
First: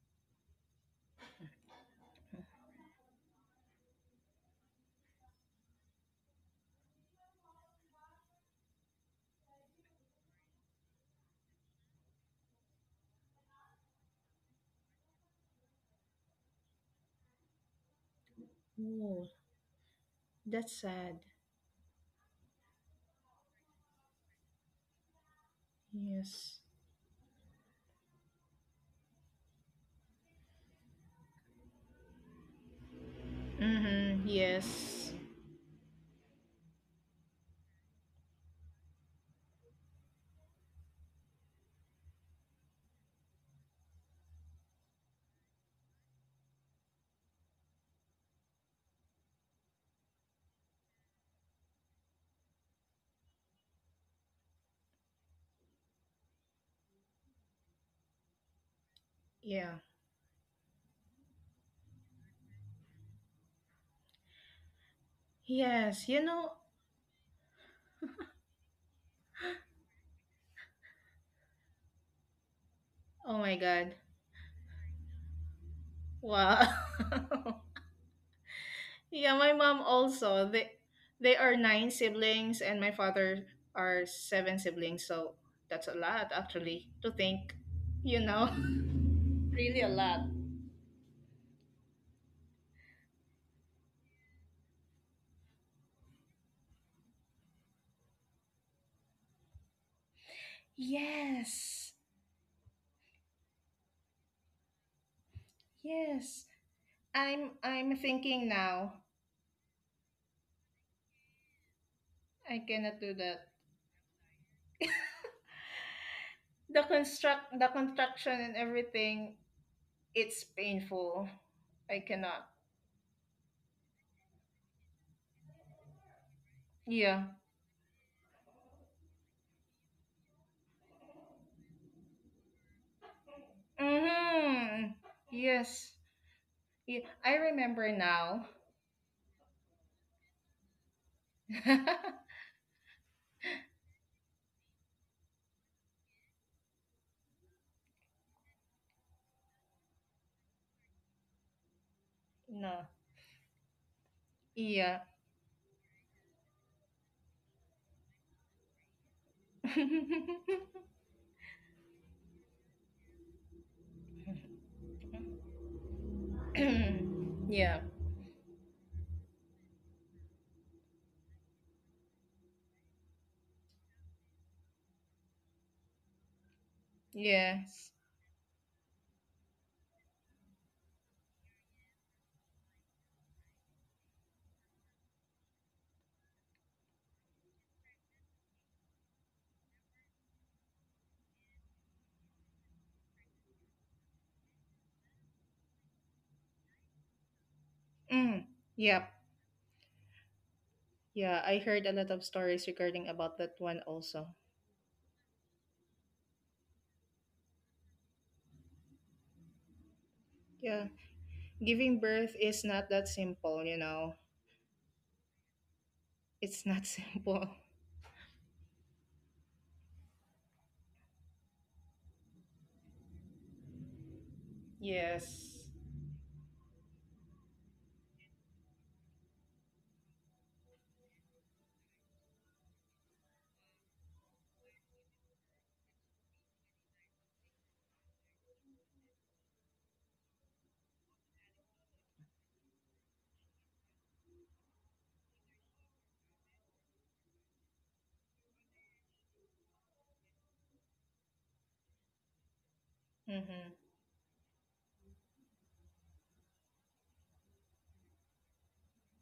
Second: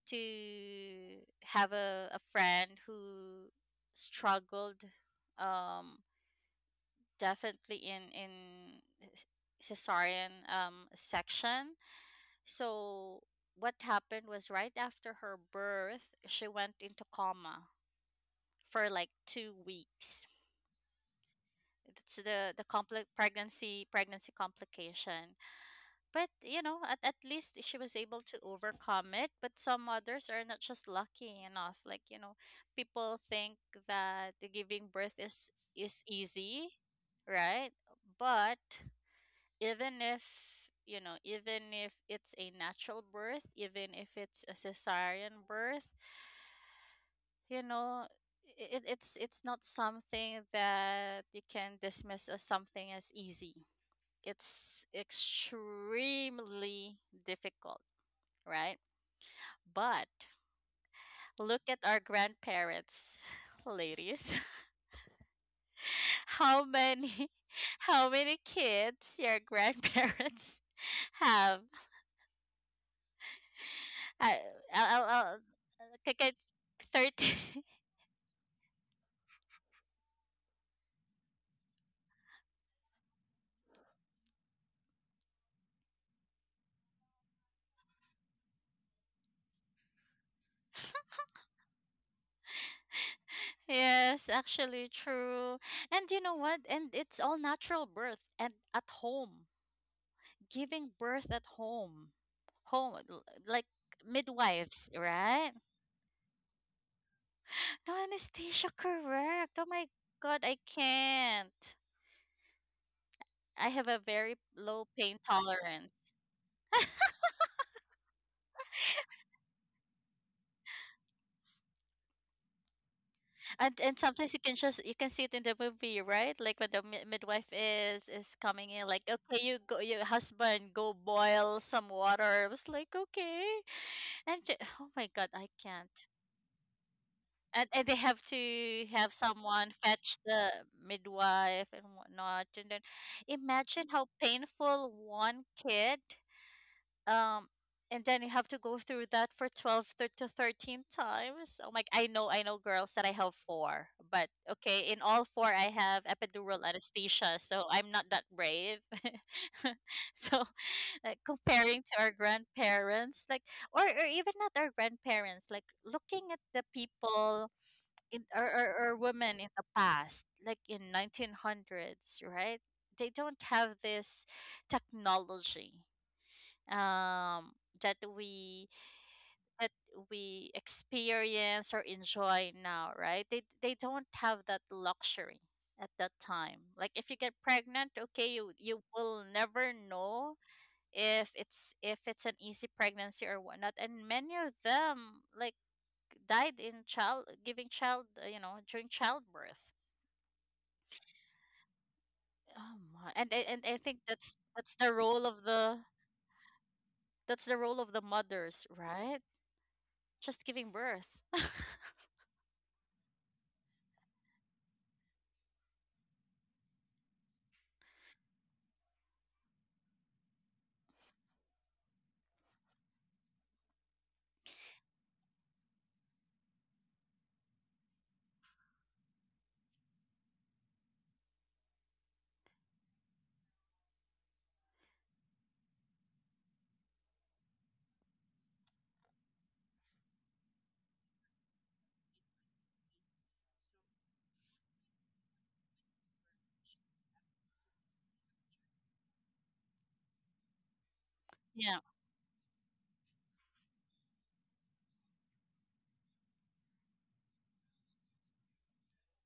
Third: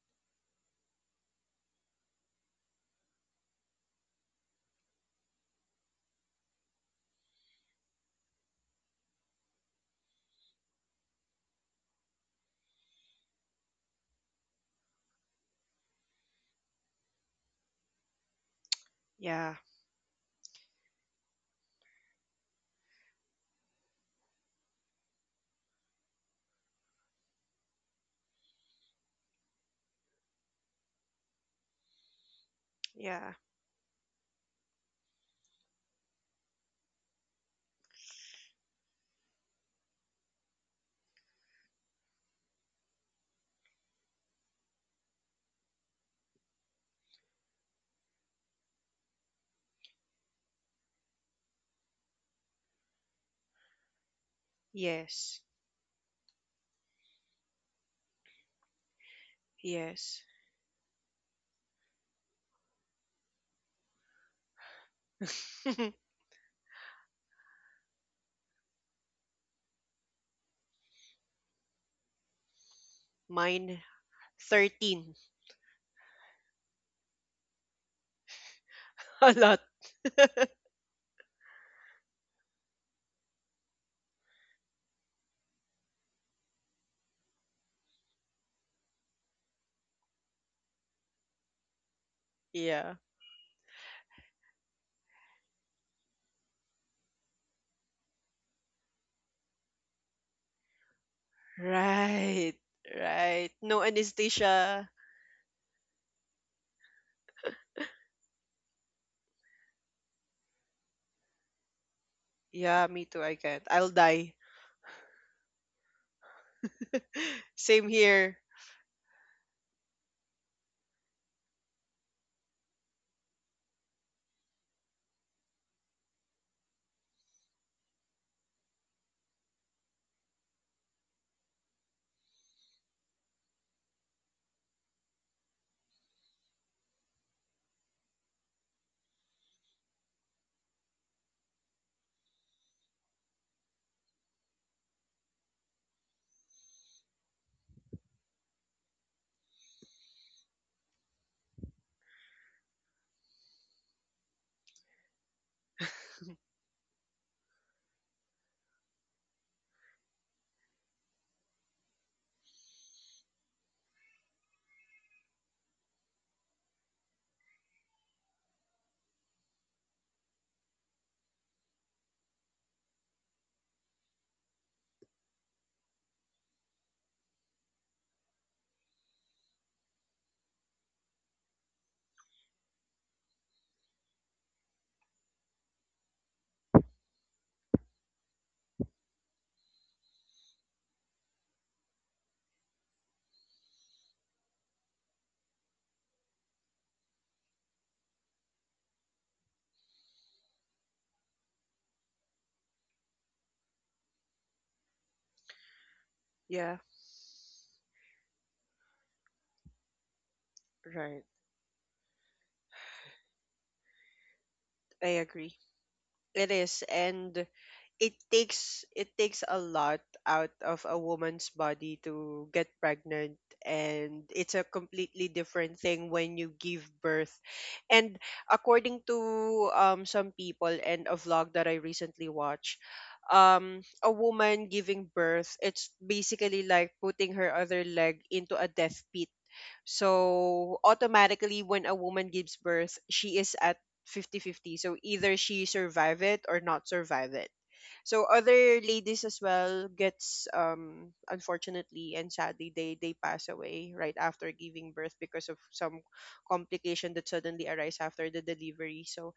Speaker 1: to have a friend who struggled um definitely in c- cesarean section. So what happened was right after her birth, she went into coma for like
Speaker 3: Oh,
Speaker 2: yeah,
Speaker 1: 2 weeks.
Speaker 3: that's sad.
Speaker 1: That's the compli pregnancy complication. But
Speaker 3: Yes.
Speaker 1: you know, at least she was able to overcome it, but some others are not just lucky enough. Like, you know, people
Speaker 2: yeah.
Speaker 1: think
Speaker 3: Mm-hmm.
Speaker 1: that the giving
Speaker 3: Yes.
Speaker 1: birth is easy, right? But even if, you know, even if it's a natural birth, even if it's a cesarean birth, you know, it's not something that you can dismiss as something as easy. It's
Speaker 2: Yes,
Speaker 1: extremely difficult, right?
Speaker 3: Yeah.
Speaker 1: But
Speaker 2: yes.
Speaker 1: look at our grandparents, ladies.
Speaker 3: Yes. You know.
Speaker 1: How many, how many kids your grandparents have?
Speaker 3: Oh my
Speaker 2: Mine,
Speaker 3: God.
Speaker 1: I,
Speaker 2: 13.
Speaker 1: I'll, I
Speaker 3: Wow.
Speaker 1: 30.
Speaker 2: A
Speaker 3: Yeah,
Speaker 2: lot.
Speaker 3: my mom also. They are nine siblings, and my father are seven siblings. So that's a lot, actually, to think. You know, really a lot.
Speaker 2: Yeah.
Speaker 1: Yes, actually true. And you know what? And it's all natural birth and at home. Giving birth at
Speaker 3: Yes,
Speaker 1: home.
Speaker 2: Right,
Speaker 1: Home l-
Speaker 2: right. No
Speaker 1: like
Speaker 2: anesthesia.
Speaker 1: midwives, right?
Speaker 3: yes. I'm
Speaker 1: No
Speaker 3: I'm thinking
Speaker 1: anesthesia,
Speaker 3: now.
Speaker 1: correct. Oh my god, I can't.
Speaker 3: I
Speaker 2: Yeah, me
Speaker 3: cannot
Speaker 2: too.
Speaker 3: do
Speaker 2: I can't.
Speaker 3: that.
Speaker 2: I'll
Speaker 1: I have a
Speaker 2: die.
Speaker 1: very low pain tolerance.
Speaker 3: the construct,
Speaker 2: Same
Speaker 3: the
Speaker 2: here.
Speaker 3: construction, and everything. It's painful. I cannot.
Speaker 1: And sometimes you can see it in the movie, right? Like when the
Speaker 3: Yeah.
Speaker 1: midwife is coming in, like, okay, you go, your husband go boil some water. I was like, okay, and
Speaker 3: Mm-hmm.
Speaker 1: oh my god, I
Speaker 3: Yes.
Speaker 1: can't.
Speaker 3: Yeah, I
Speaker 1: And
Speaker 3: remember
Speaker 1: they have
Speaker 3: now.
Speaker 1: to have someone fetch the midwife and whatnot. And then imagine how painful one kid, um and then you have to go through that for 12 to 13 times. Oh my, I know, I know
Speaker 3: no.
Speaker 1: girls that, I have four, but okay, in
Speaker 3: Yeah.
Speaker 1: all four I have epidural anesthesia, so I'm not that brave. So like comparing to our grandparents, like or even not our grandparents, like looking at the people
Speaker 3: yeah.
Speaker 1: in or women in the past, like in 1900s, right? They don't have this technology, um, that
Speaker 3: Yes.
Speaker 1: we that we experience or enjoy now, right? They don't have that luxury at that time. Like if you get pregnant, okay, you will never know if it's an easy pregnancy or whatnot. And many of them, like, died in you
Speaker 3: Mm.
Speaker 1: know, during
Speaker 3: Yep.
Speaker 1: childbirth.
Speaker 3: Yeah, I heard a lot of stories
Speaker 1: Oh my.
Speaker 3: regarding
Speaker 1: And
Speaker 3: about
Speaker 1: I-
Speaker 3: that
Speaker 1: and I
Speaker 3: one
Speaker 1: think
Speaker 3: also.
Speaker 1: that's the role of the
Speaker 2: Yeah,
Speaker 1: that's the role of the mothers, right? Just giving
Speaker 3: Yeah.
Speaker 2: right.
Speaker 1: birth.
Speaker 3: Giving birth is not that simple.
Speaker 2: I agree. It is,
Speaker 3: It's not
Speaker 2: and
Speaker 3: simple.
Speaker 2: it takes a lot out of a woman's body to get pregnant, and it's a completely different
Speaker 3: Yes.
Speaker 2: thing when you give birth. And according to some people and a vlog that I recently watched, a woman giving birth, it's basically like putting her other leg into a death pit. So automatically, when a woman gives birth, she is at fifty-fifty. So either she survive it or not survive it. So other ladies as well gets, unfortunately and sadly, they pass
Speaker 3: Mm-hmm.
Speaker 2: away right after giving birth because of some complication that suddenly arise after the delivery. So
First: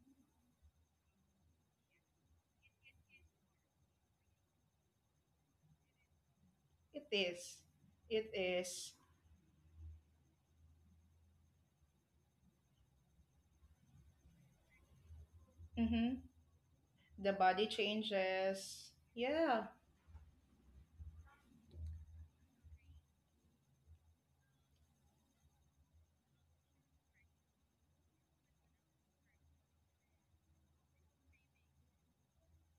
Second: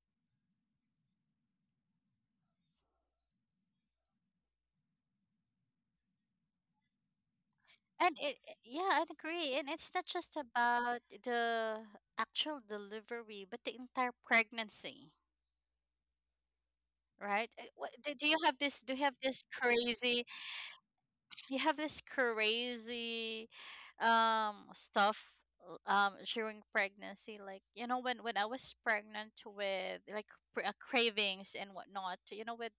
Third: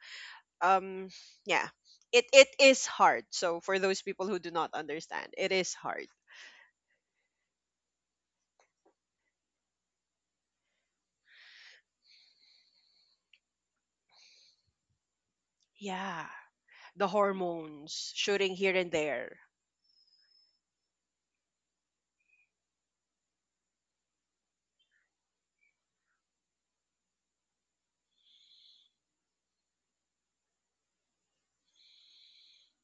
Speaker 2: um yeah, it is hard. So for those people who do not understand, it is hard.
Speaker 3: It is.
Speaker 1: And
Speaker 3: It
Speaker 1: yeah,
Speaker 3: is.
Speaker 1: I agree. And it's not just about the actual delivery, but the entire pregnancy,
Speaker 3: Mm-hmm.
Speaker 2: Yeah. The
Speaker 3: The
Speaker 1: right?
Speaker 3: body
Speaker 2: hormones
Speaker 1: Do you
Speaker 2: shooting
Speaker 1: have
Speaker 2: here
Speaker 1: this?
Speaker 2: and
Speaker 3: changes.
Speaker 1: Do you have
Speaker 2: there.
Speaker 1: this
Speaker 3: Yeah.
Speaker 1: crazy? You have this crazy, stuff, during pregnancy. Like, you know, when I was pregnant with like cravings and whatnot. You know, with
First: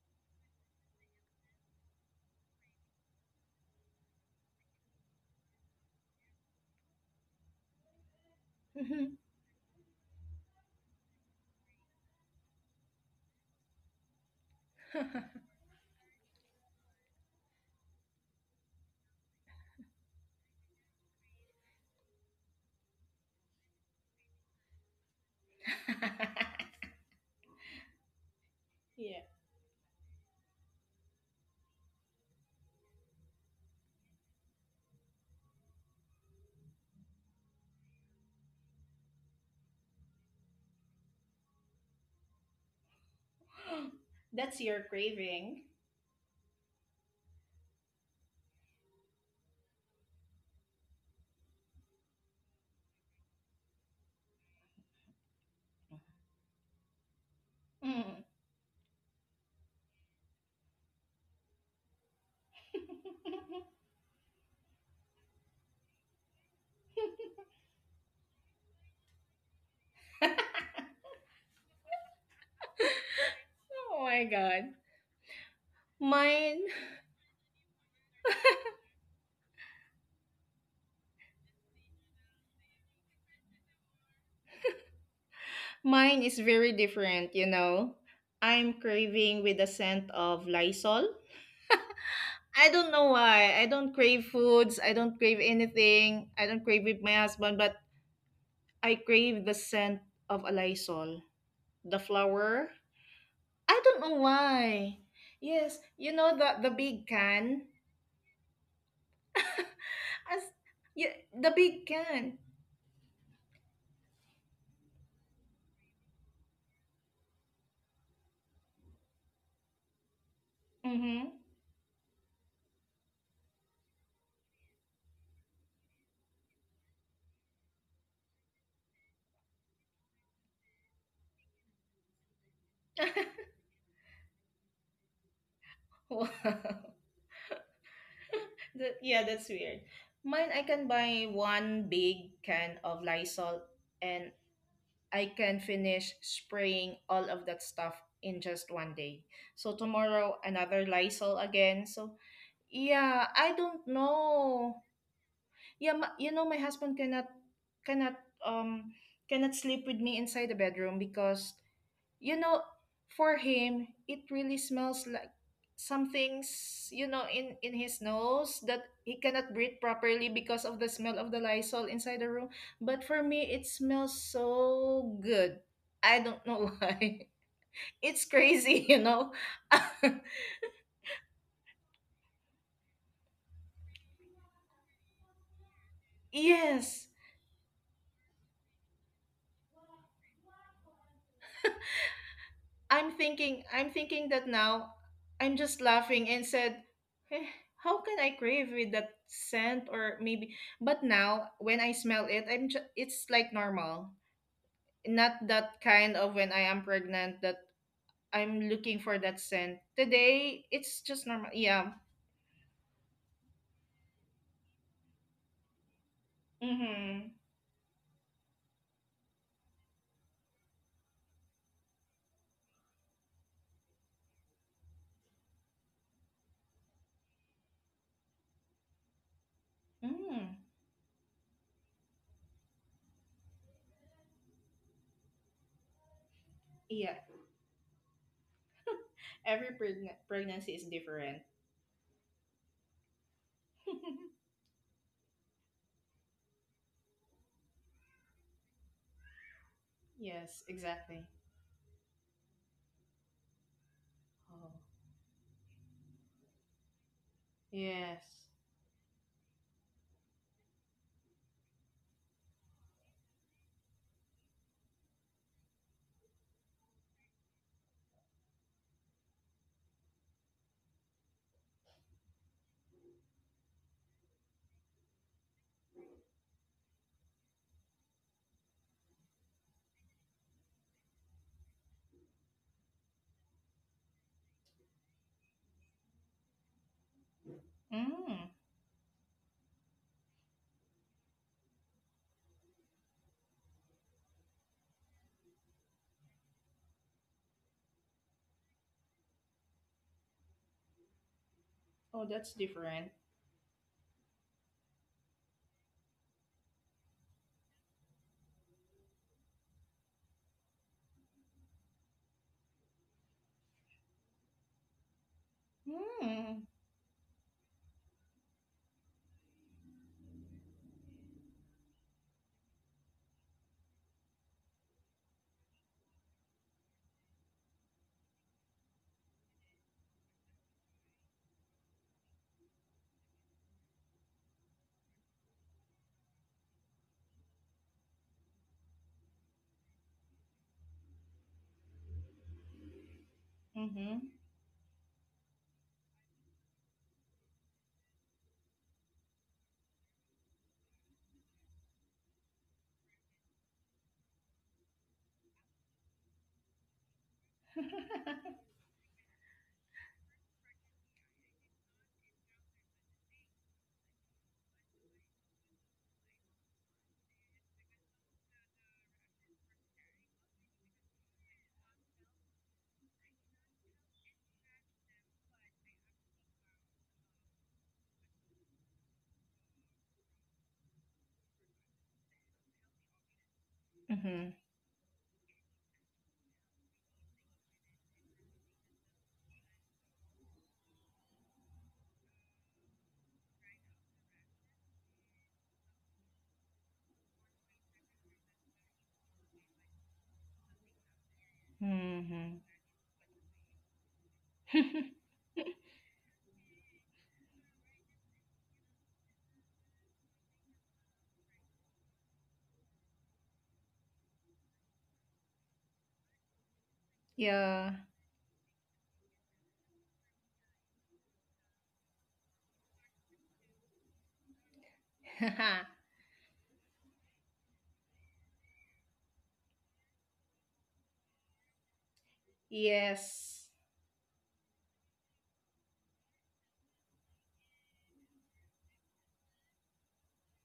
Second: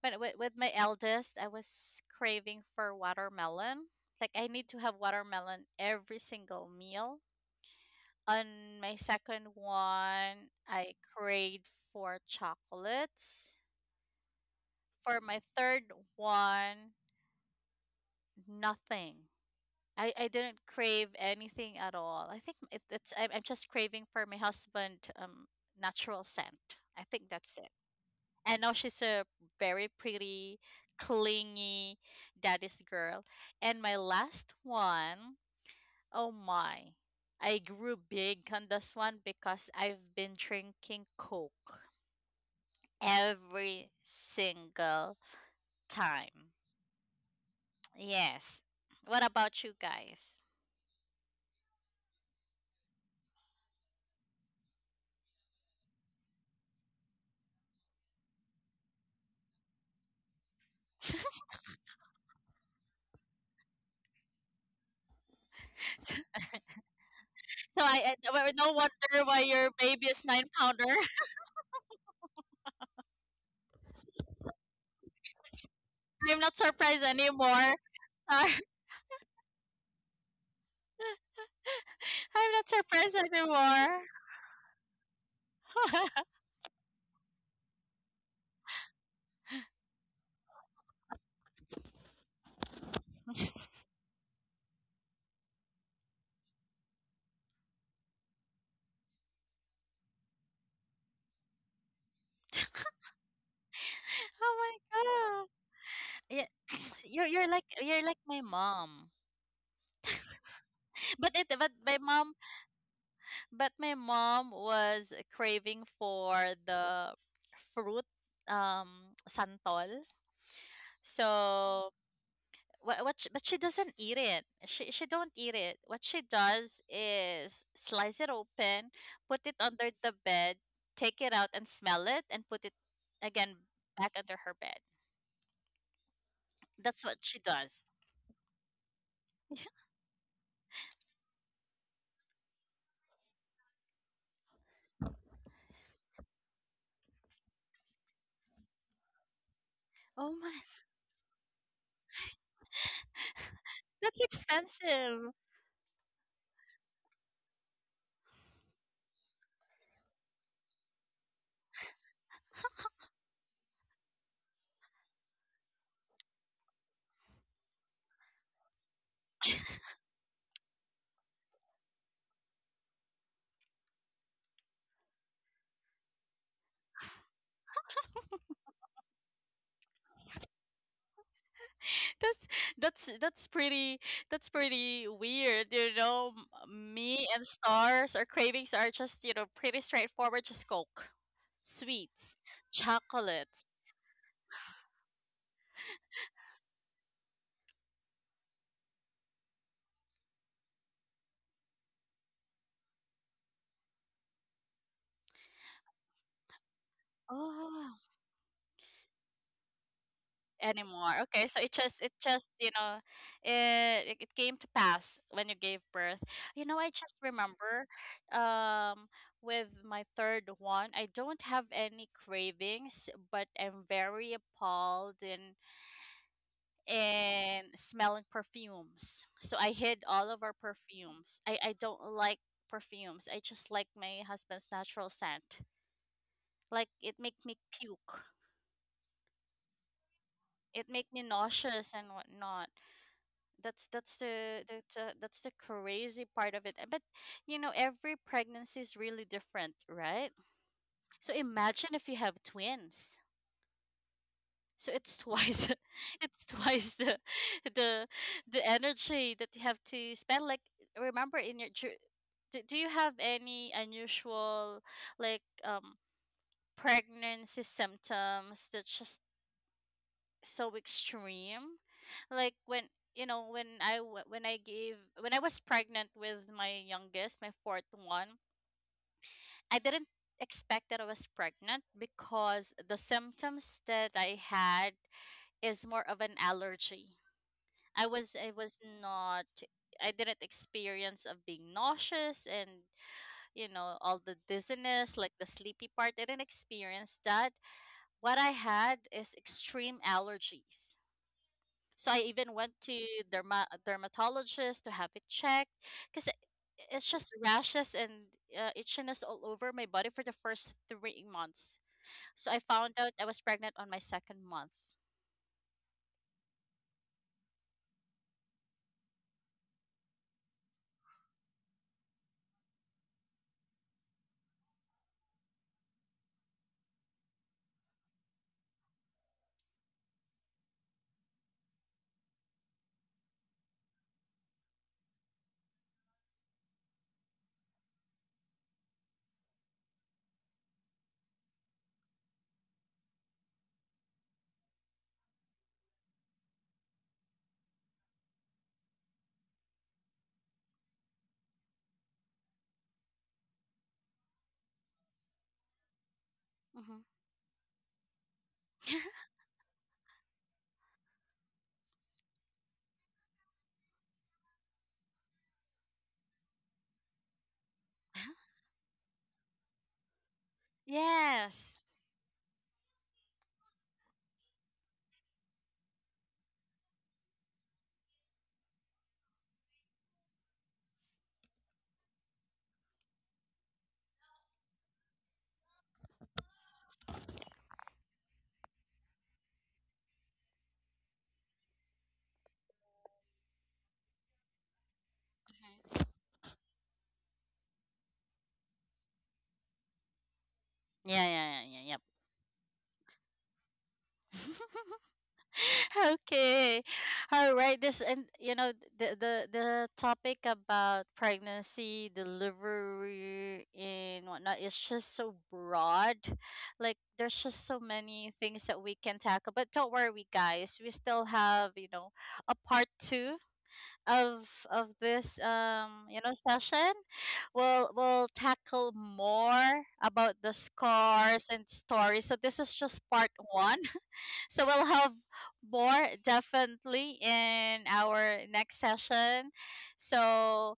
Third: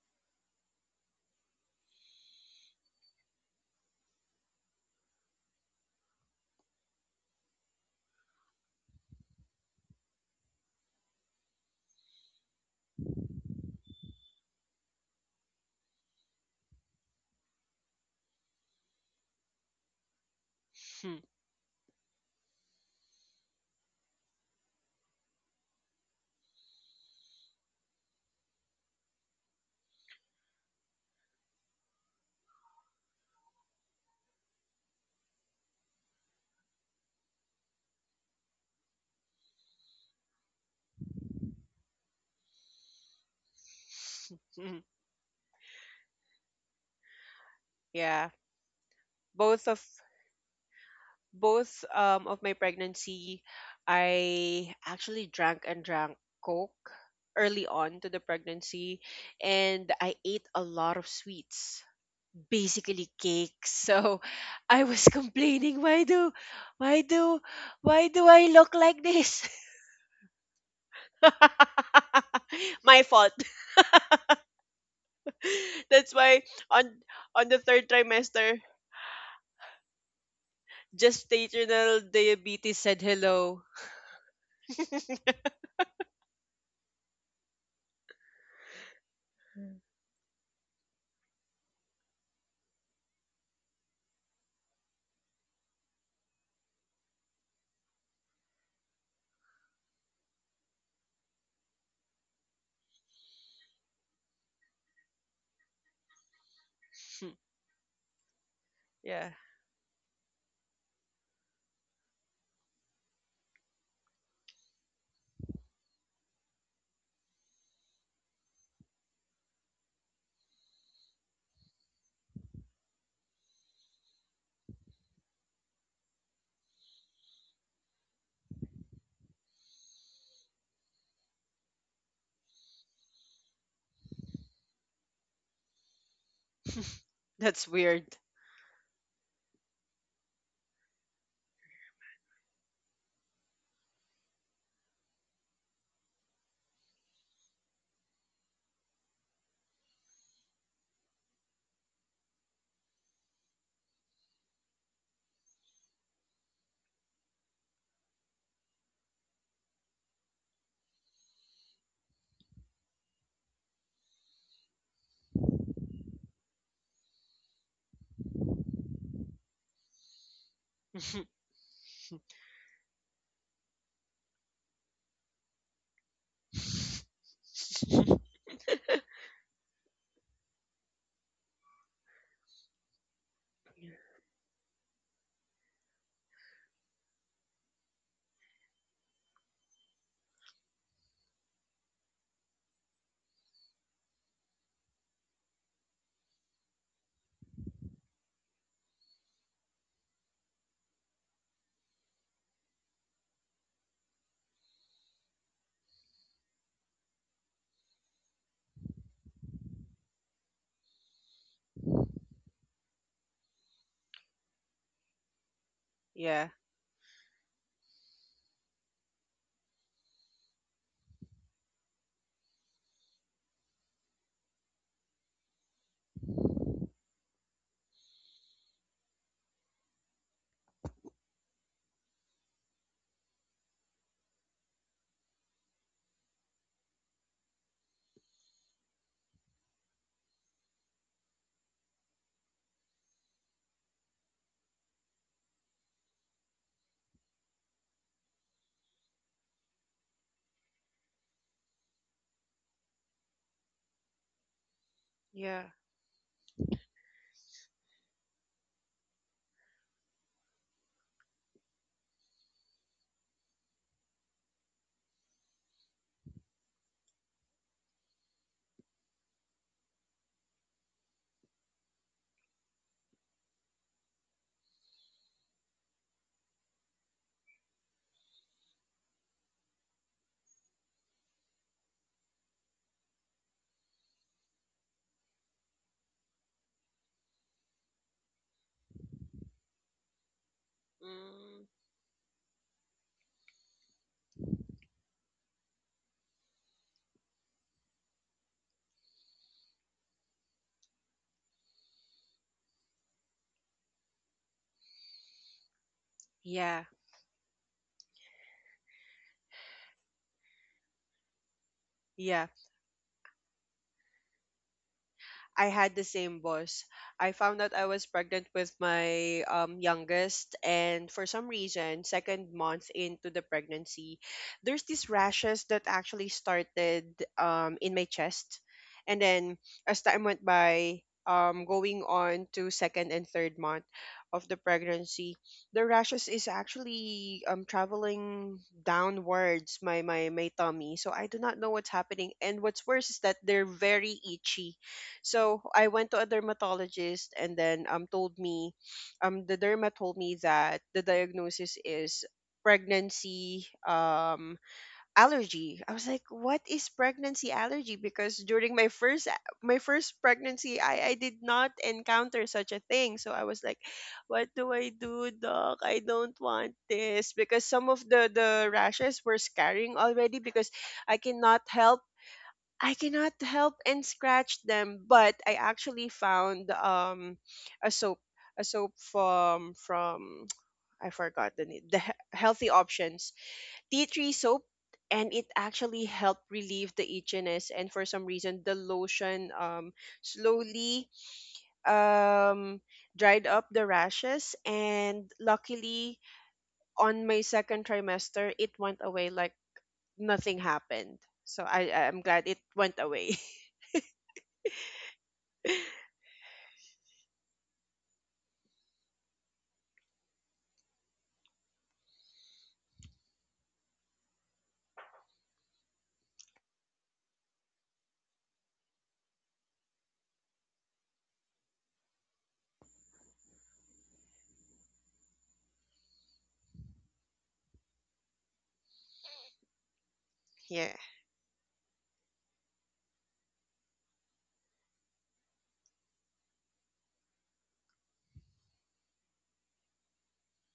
Speaker 1: when with my eldest, I was craving for watermelon. Like I need to have watermelon every single meal. On my
Speaker 3: Mm-hmm.
Speaker 1: second one, I craved for chocolates. For my third one, nothing. I didn't crave anything at all. I think it, it's I'm, just craving for my husband natural scent. I think that's it. I know she's
Speaker 3: yeah.
Speaker 1: a very pretty, clingy daddy's girl. And my last one, oh my, I grew big on this one because I've been drinking Coke every
Speaker 3: That's your
Speaker 1: single
Speaker 3: craving.
Speaker 1: time.
Speaker 2: Yeah,
Speaker 1: Yes. What about
Speaker 2: both
Speaker 1: you
Speaker 2: of
Speaker 1: guys?
Speaker 2: both of my pregnancy, I actually drank and drank Coke early on to the
Speaker 3: Mm.
Speaker 2: pregnancy, and I ate a lot of sweets, basically cakes. So I was complaining, why do,
Speaker 1: So
Speaker 2: why do I
Speaker 1: well, no
Speaker 2: look like
Speaker 1: wonder why
Speaker 2: this?
Speaker 1: your baby is nine pounder.
Speaker 2: My fault.
Speaker 3: Oh my god.
Speaker 2: That's
Speaker 1: I'm
Speaker 2: why
Speaker 1: not
Speaker 3: Mine
Speaker 2: on
Speaker 1: surprised
Speaker 2: the
Speaker 1: anymore.
Speaker 2: third trimester, gestational
Speaker 1: I'm not
Speaker 2: diabetes said
Speaker 1: surprised anymore.
Speaker 2: hello.
Speaker 1: Oh
Speaker 3: Mine is very different. I'm craving with the scent of Lysol. I don't know why. I don't crave foods. I don't crave anything. I don't crave with my husband, but I crave the scent of a Lysol. The flower. I don't know
Speaker 1: my
Speaker 3: why.
Speaker 1: god!
Speaker 3: Yes, you know
Speaker 1: Yeah,
Speaker 3: the big
Speaker 1: you're like
Speaker 3: can.
Speaker 1: my mom,
Speaker 2: Yeah.
Speaker 3: As, yeah,
Speaker 1: but it
Speaker 3: the
Speaker 1: but
Speaker 3: big
Speaker 1: my mom,
Speaker 3: can.
Speaker 1: but my mom was craving for the fruit santol.
Speaker 3: Mhm.
Speaker 1: So what she, but she doesn't eat it. She don't eat it. What she does is slice it open, put it under the bed, take it out and smell it and put it again back under her bed.
Speaker 3: Wow.
Speaker 1: That's what she
Speaker 2: That's
Speaker 1: does.
Speaker 2: weird.
Speaker 3: Yeah, that's weird. Mine, I can buy one big can of Lysol and I can finish spraying all of that stuff in just one day. So
Speaker 1: Oh
Speaker 3: tomorrow
Speaker 1: my,
Speaker 3: another Lysol again. So yeah, I don't
Speaker 1: that's
Speaker 3: know.
Speaker 1: expensive.
Speaker 3: Yeah, you know my husband cannot um cannot sleep with me inside the bedroom because you know for him it really smells like something's, in his nose, that he cannot breathe properly because of the smell of the Lysol inside the room. But for me it smells so good. I don't know why. It's crazy.
Speaker 1: that's that's that's pretty, that's pretty weird, you know. Me
Speaker 3: Yes.
Speaker 1: and Stars, or cravings are just, you know, pretty straightforward, just Coke, sweets,
Speaker 3: I'm
Speaker 1: chocolate.
Speaker 3: thinking I'm thinking that now. I'm just laughing and said, "Eh, how can I crave with that scent? Or maybe, but now when I smell it, it's like normal. Not that kind of when I am pregnant that
Speaker 1: Oh,
Speaker 3: I'm looking for that scent. Today it's
Speaker 1: anymore,
Speaker 3: just
Speaker 1: okay, so
Speaker 3: normal."
Speaker 1: it just
Speaker 3: Yeah.
Speaker 1: you know, it came to pass when you gave birth.
Speaker 2: Yeah.
Speaker 1: You know, I just
Speaker 3: Mhm.
Speaker 1: remember um with my third one I don't have any cravings, but I'm very appalled and smelling perfumes. So I hid all of our
Speaker 3: Mm.
Speaker 1: perfumes. I don't like perfumes. I just like my husband's natural scent. Like it
Speaker 3: Yeah.
Speaker 1: makes me puke.
Speaker 3: Every pregnancy
Speaker 1: It
Speaker 3: is
Speaker 1: makes me
Speaker 3: different.
Speaker 1: nauseous and whatnot. That's the crazy part of it. But, you know, every pregnancy is really different, right?
Speaker 3: Yes,
Speaker 1: So
Speaker 3: exactly.
Speaker 1: imagine if you have twins.
Speaker 3: Oh.
Speaker 1: So it's
Speaker 2: Yeah.
Speaker 1: twice, it's twice the
Speaker 3: Yes.
Speaker 1: the energy that you have to spend. Like remember in your do, you have any unusual, like, pregnancy symptoms that's just so extreme, like when, you know, when I w- when I gave when I was pregnant with my youngest, my fourth one, I didn't expect that I was pregnant because the symptoms that I had is more of an allergy. I
Speaker 3: Mm.
Speaker 1: was not, I didn't experience of
Speaker 2: Mm,
Speaker 1: being nauseous and, you know, all the dizziness, like the sleepy part. I didn't experience that. What I had is extreme allergies. So I
Speaker 3: Oh,
Speaker 1: even
Speaker 3: that's
Speaker 1: went to
Speaker 3: different.
Speaker 1: dermatologist to have it checked because
Speaker 2: yeah.
Speaker 1: it's just rashes and itchiness all over my body for the first 3 months. So
Speaker 2: Yeah.
Speaker 1: I found out I was pregnant on my second month.
Speaker 2: I had the same,
Speaker 3: Mm.
Speaker 2: boss. I found out I was pregnant with my, youngest, and for some reason, second month into the pregnancy, there's these rashes that actually started, in my chest. And then, as time went by, going on to second and third month of the pregnancy, the rashes is actually, traveling downwards my tummy. So I do not know what's happening. And what's worse is that they're very
Speaker 3: Mhm.
Speaker 2: itchy, so I went to a dermatologist, and then told me the derma told me that the diagnosis is pregnancy, allergy. I was like, what is
Speaker 1: Hmm.
Speaker 2: pregnancy allergy? Because during my first my first pregnancy, I did not encounter such a thing. So I was like, what do I do, doc? I don't want this, because some of the rashes were scarring already, because I cannot
Speaker 1: Yes.
Speaker 2: help I cannot help and scratch them. But I actually found, a soap a soap from I forgot the name, the he- healthy options tea tree soap,
Speaker 3: Mhm.
Speaker 2: and it actually helped relieve the itchiness, and for some reason the lotion, slowly, um dried up the rashes, and
Speaker 1: Mhm.
Speaker 2: luckily on my second trimester it went away like nothing happened.
Speaker 1: Yeah, yeah,
Speaker 2: So
Speaker 1: yeah,
Speaker 2: I
Speaker 1: yeah,
Speaker 2: I'm glad it
Speaker 3: Mhm.
Speaker 2: went away.
Speaker 1: yep. Okay, all right this And, you know, the topic about pregnancy, delivery and whatnot is just so broad. Like there's just so
Speaker 3: Yeah.
Speaker 1: many things that we can tackle, but don't worry guys, we still have, you know, a part two of this, you know, session. We'll tackle more about the
Speaker 2: Yeah.
Speaker 1: scars and stories, so this is just part one.
Speaker 3: yes.
Speaker 1: So we'll have more definitely in our next session. So,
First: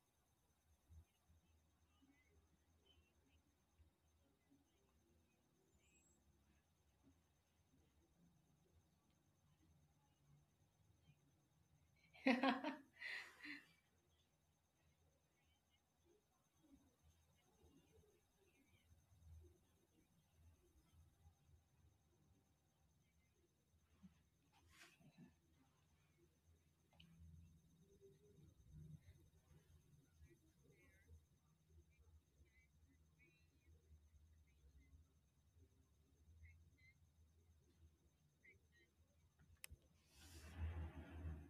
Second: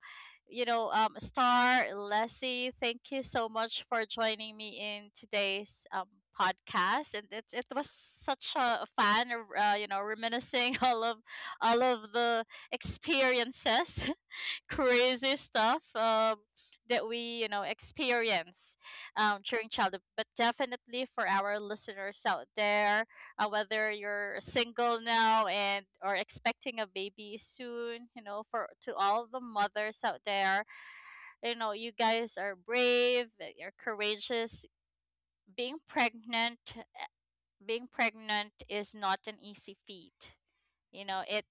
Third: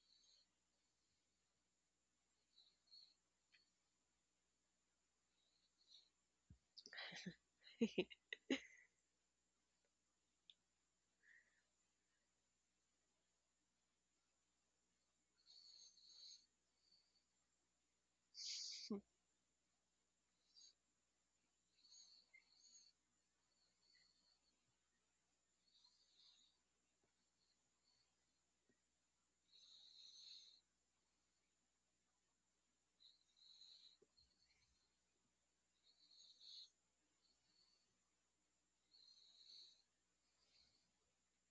Speaker 1: you know, Star, Leslie, thank you so much for joining me in today's, podcast. And it was such a fun, you know, reminiscing all of the experiences crazy stuff, that we, you know, experience, during childhood, but definitely for our listeners out there, whether you're single now and or expecting a baby soon, you know, for to all the mothers out there, you know, you guys are brave, you're courageous. Being pregnant, being pregnant is not an easy feat. You know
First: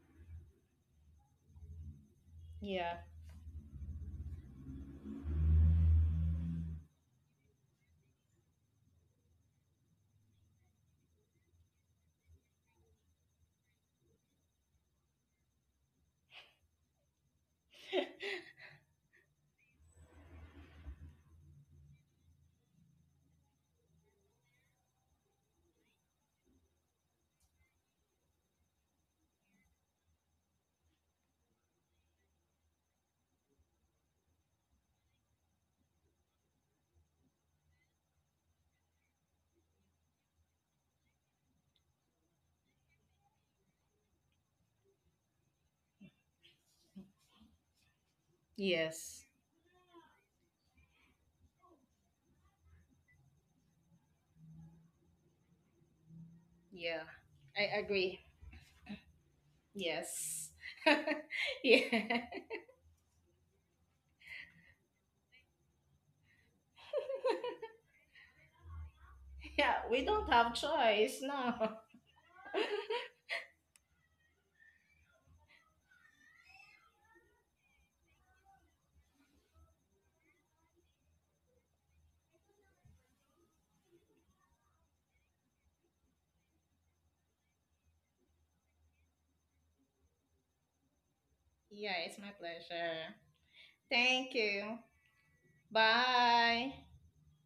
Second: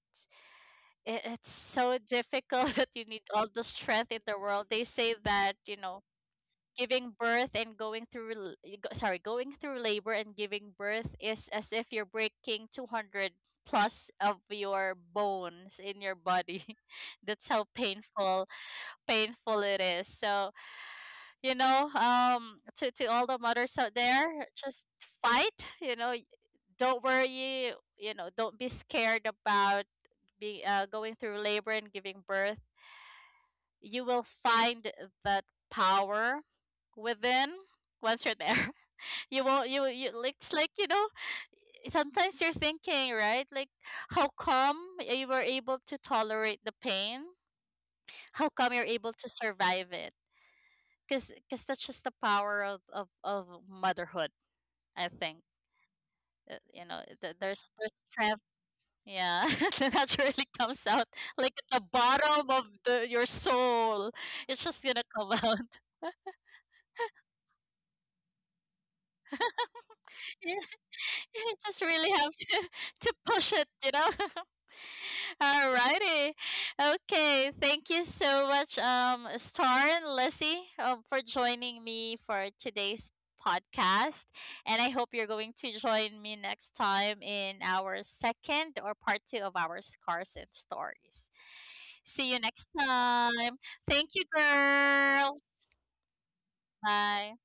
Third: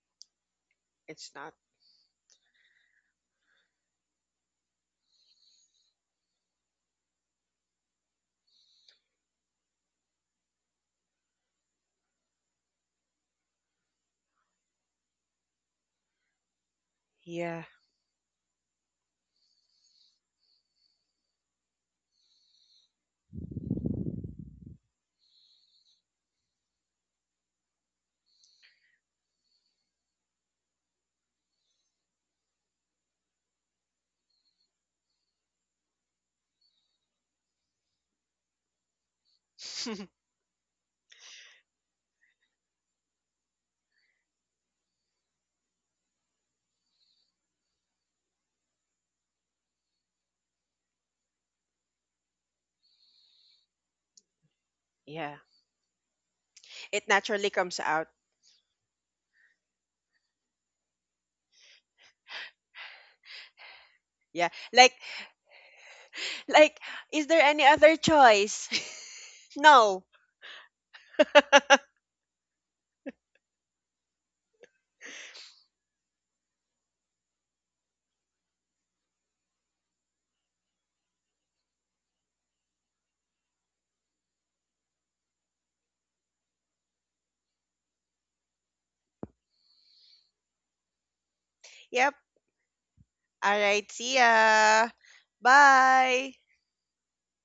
Speaker 2: It's
Speaker 1: it's
Speaker 2: not.
Speaker 1: so difficult that
Speaker 3: yeah.
Speaker 1: you need all the strength in the world. They say that, you know, giving birth and going through sorry, going through labor and giving birth is as if you're breaking 200 plus of your bones in your body. That's
Speaker 2: Yeah.
Speaker 1: how painful, painful it is. So, you know, to all the mothers out there, just fight, you know, don't worry, you know, don't be scared about being going through labor and giving birth. You will find that power within once you're there. You will, it's like, you know, sometimes you're thinking, right? Like, how come you were able to tolerate the pain? How come you're able
Speaker 3: Yes.
Speaker 1: to survive it? Cuz that's just the power of of motherhood, I
Speaker 2: Yeah.
Speaker 1: think. You know,
Speaker 3: Yeah.
Speaker 2: It naturally
Speaker 3: I
Speaker 1: there's
Speaker 2: comes out.
Speaker 3: agree.
Speaker 1: strength, yeah, that naturally
Speaker 3: Yes.
Speaker 1: comes out, like, at the
Speaker 3: yeah.
Speaker 1: bottom of the your soul.
Speaker 2: Yeah.
Speaker 1: It's just
Speaker 2: Like,
Speaker 1: gonna come out.
Speaker 2: like is there any other choice?
Speaker 3: Yeah, we
Speaker 2: No.
Speaker 3: don't have choice. No.
Speaker 1: You just really have to to push it, you know. Alrighty, okay. Thank you so much, Star and Lissy, for joining me for today's podcast, and I hope you're going to join me next time in our second or part two of our scars and stories.
Speaker 3: yeah,
Speaker 2: Yep.
Speaker 3: it's my
Speaker 1: See you next
Speaker 3: pleasure.
Speaker 1: time.
Speaker 2: All right.
Speaker 1: Thank
Speaker 2: See
Speaker 1: you,
Speaker 3: Thank you.
Speaker 2: ya.
Speaker 1: girl.
Speaker 2: Bye.
Speaker 3: Bye.
Speaker 1: Bye.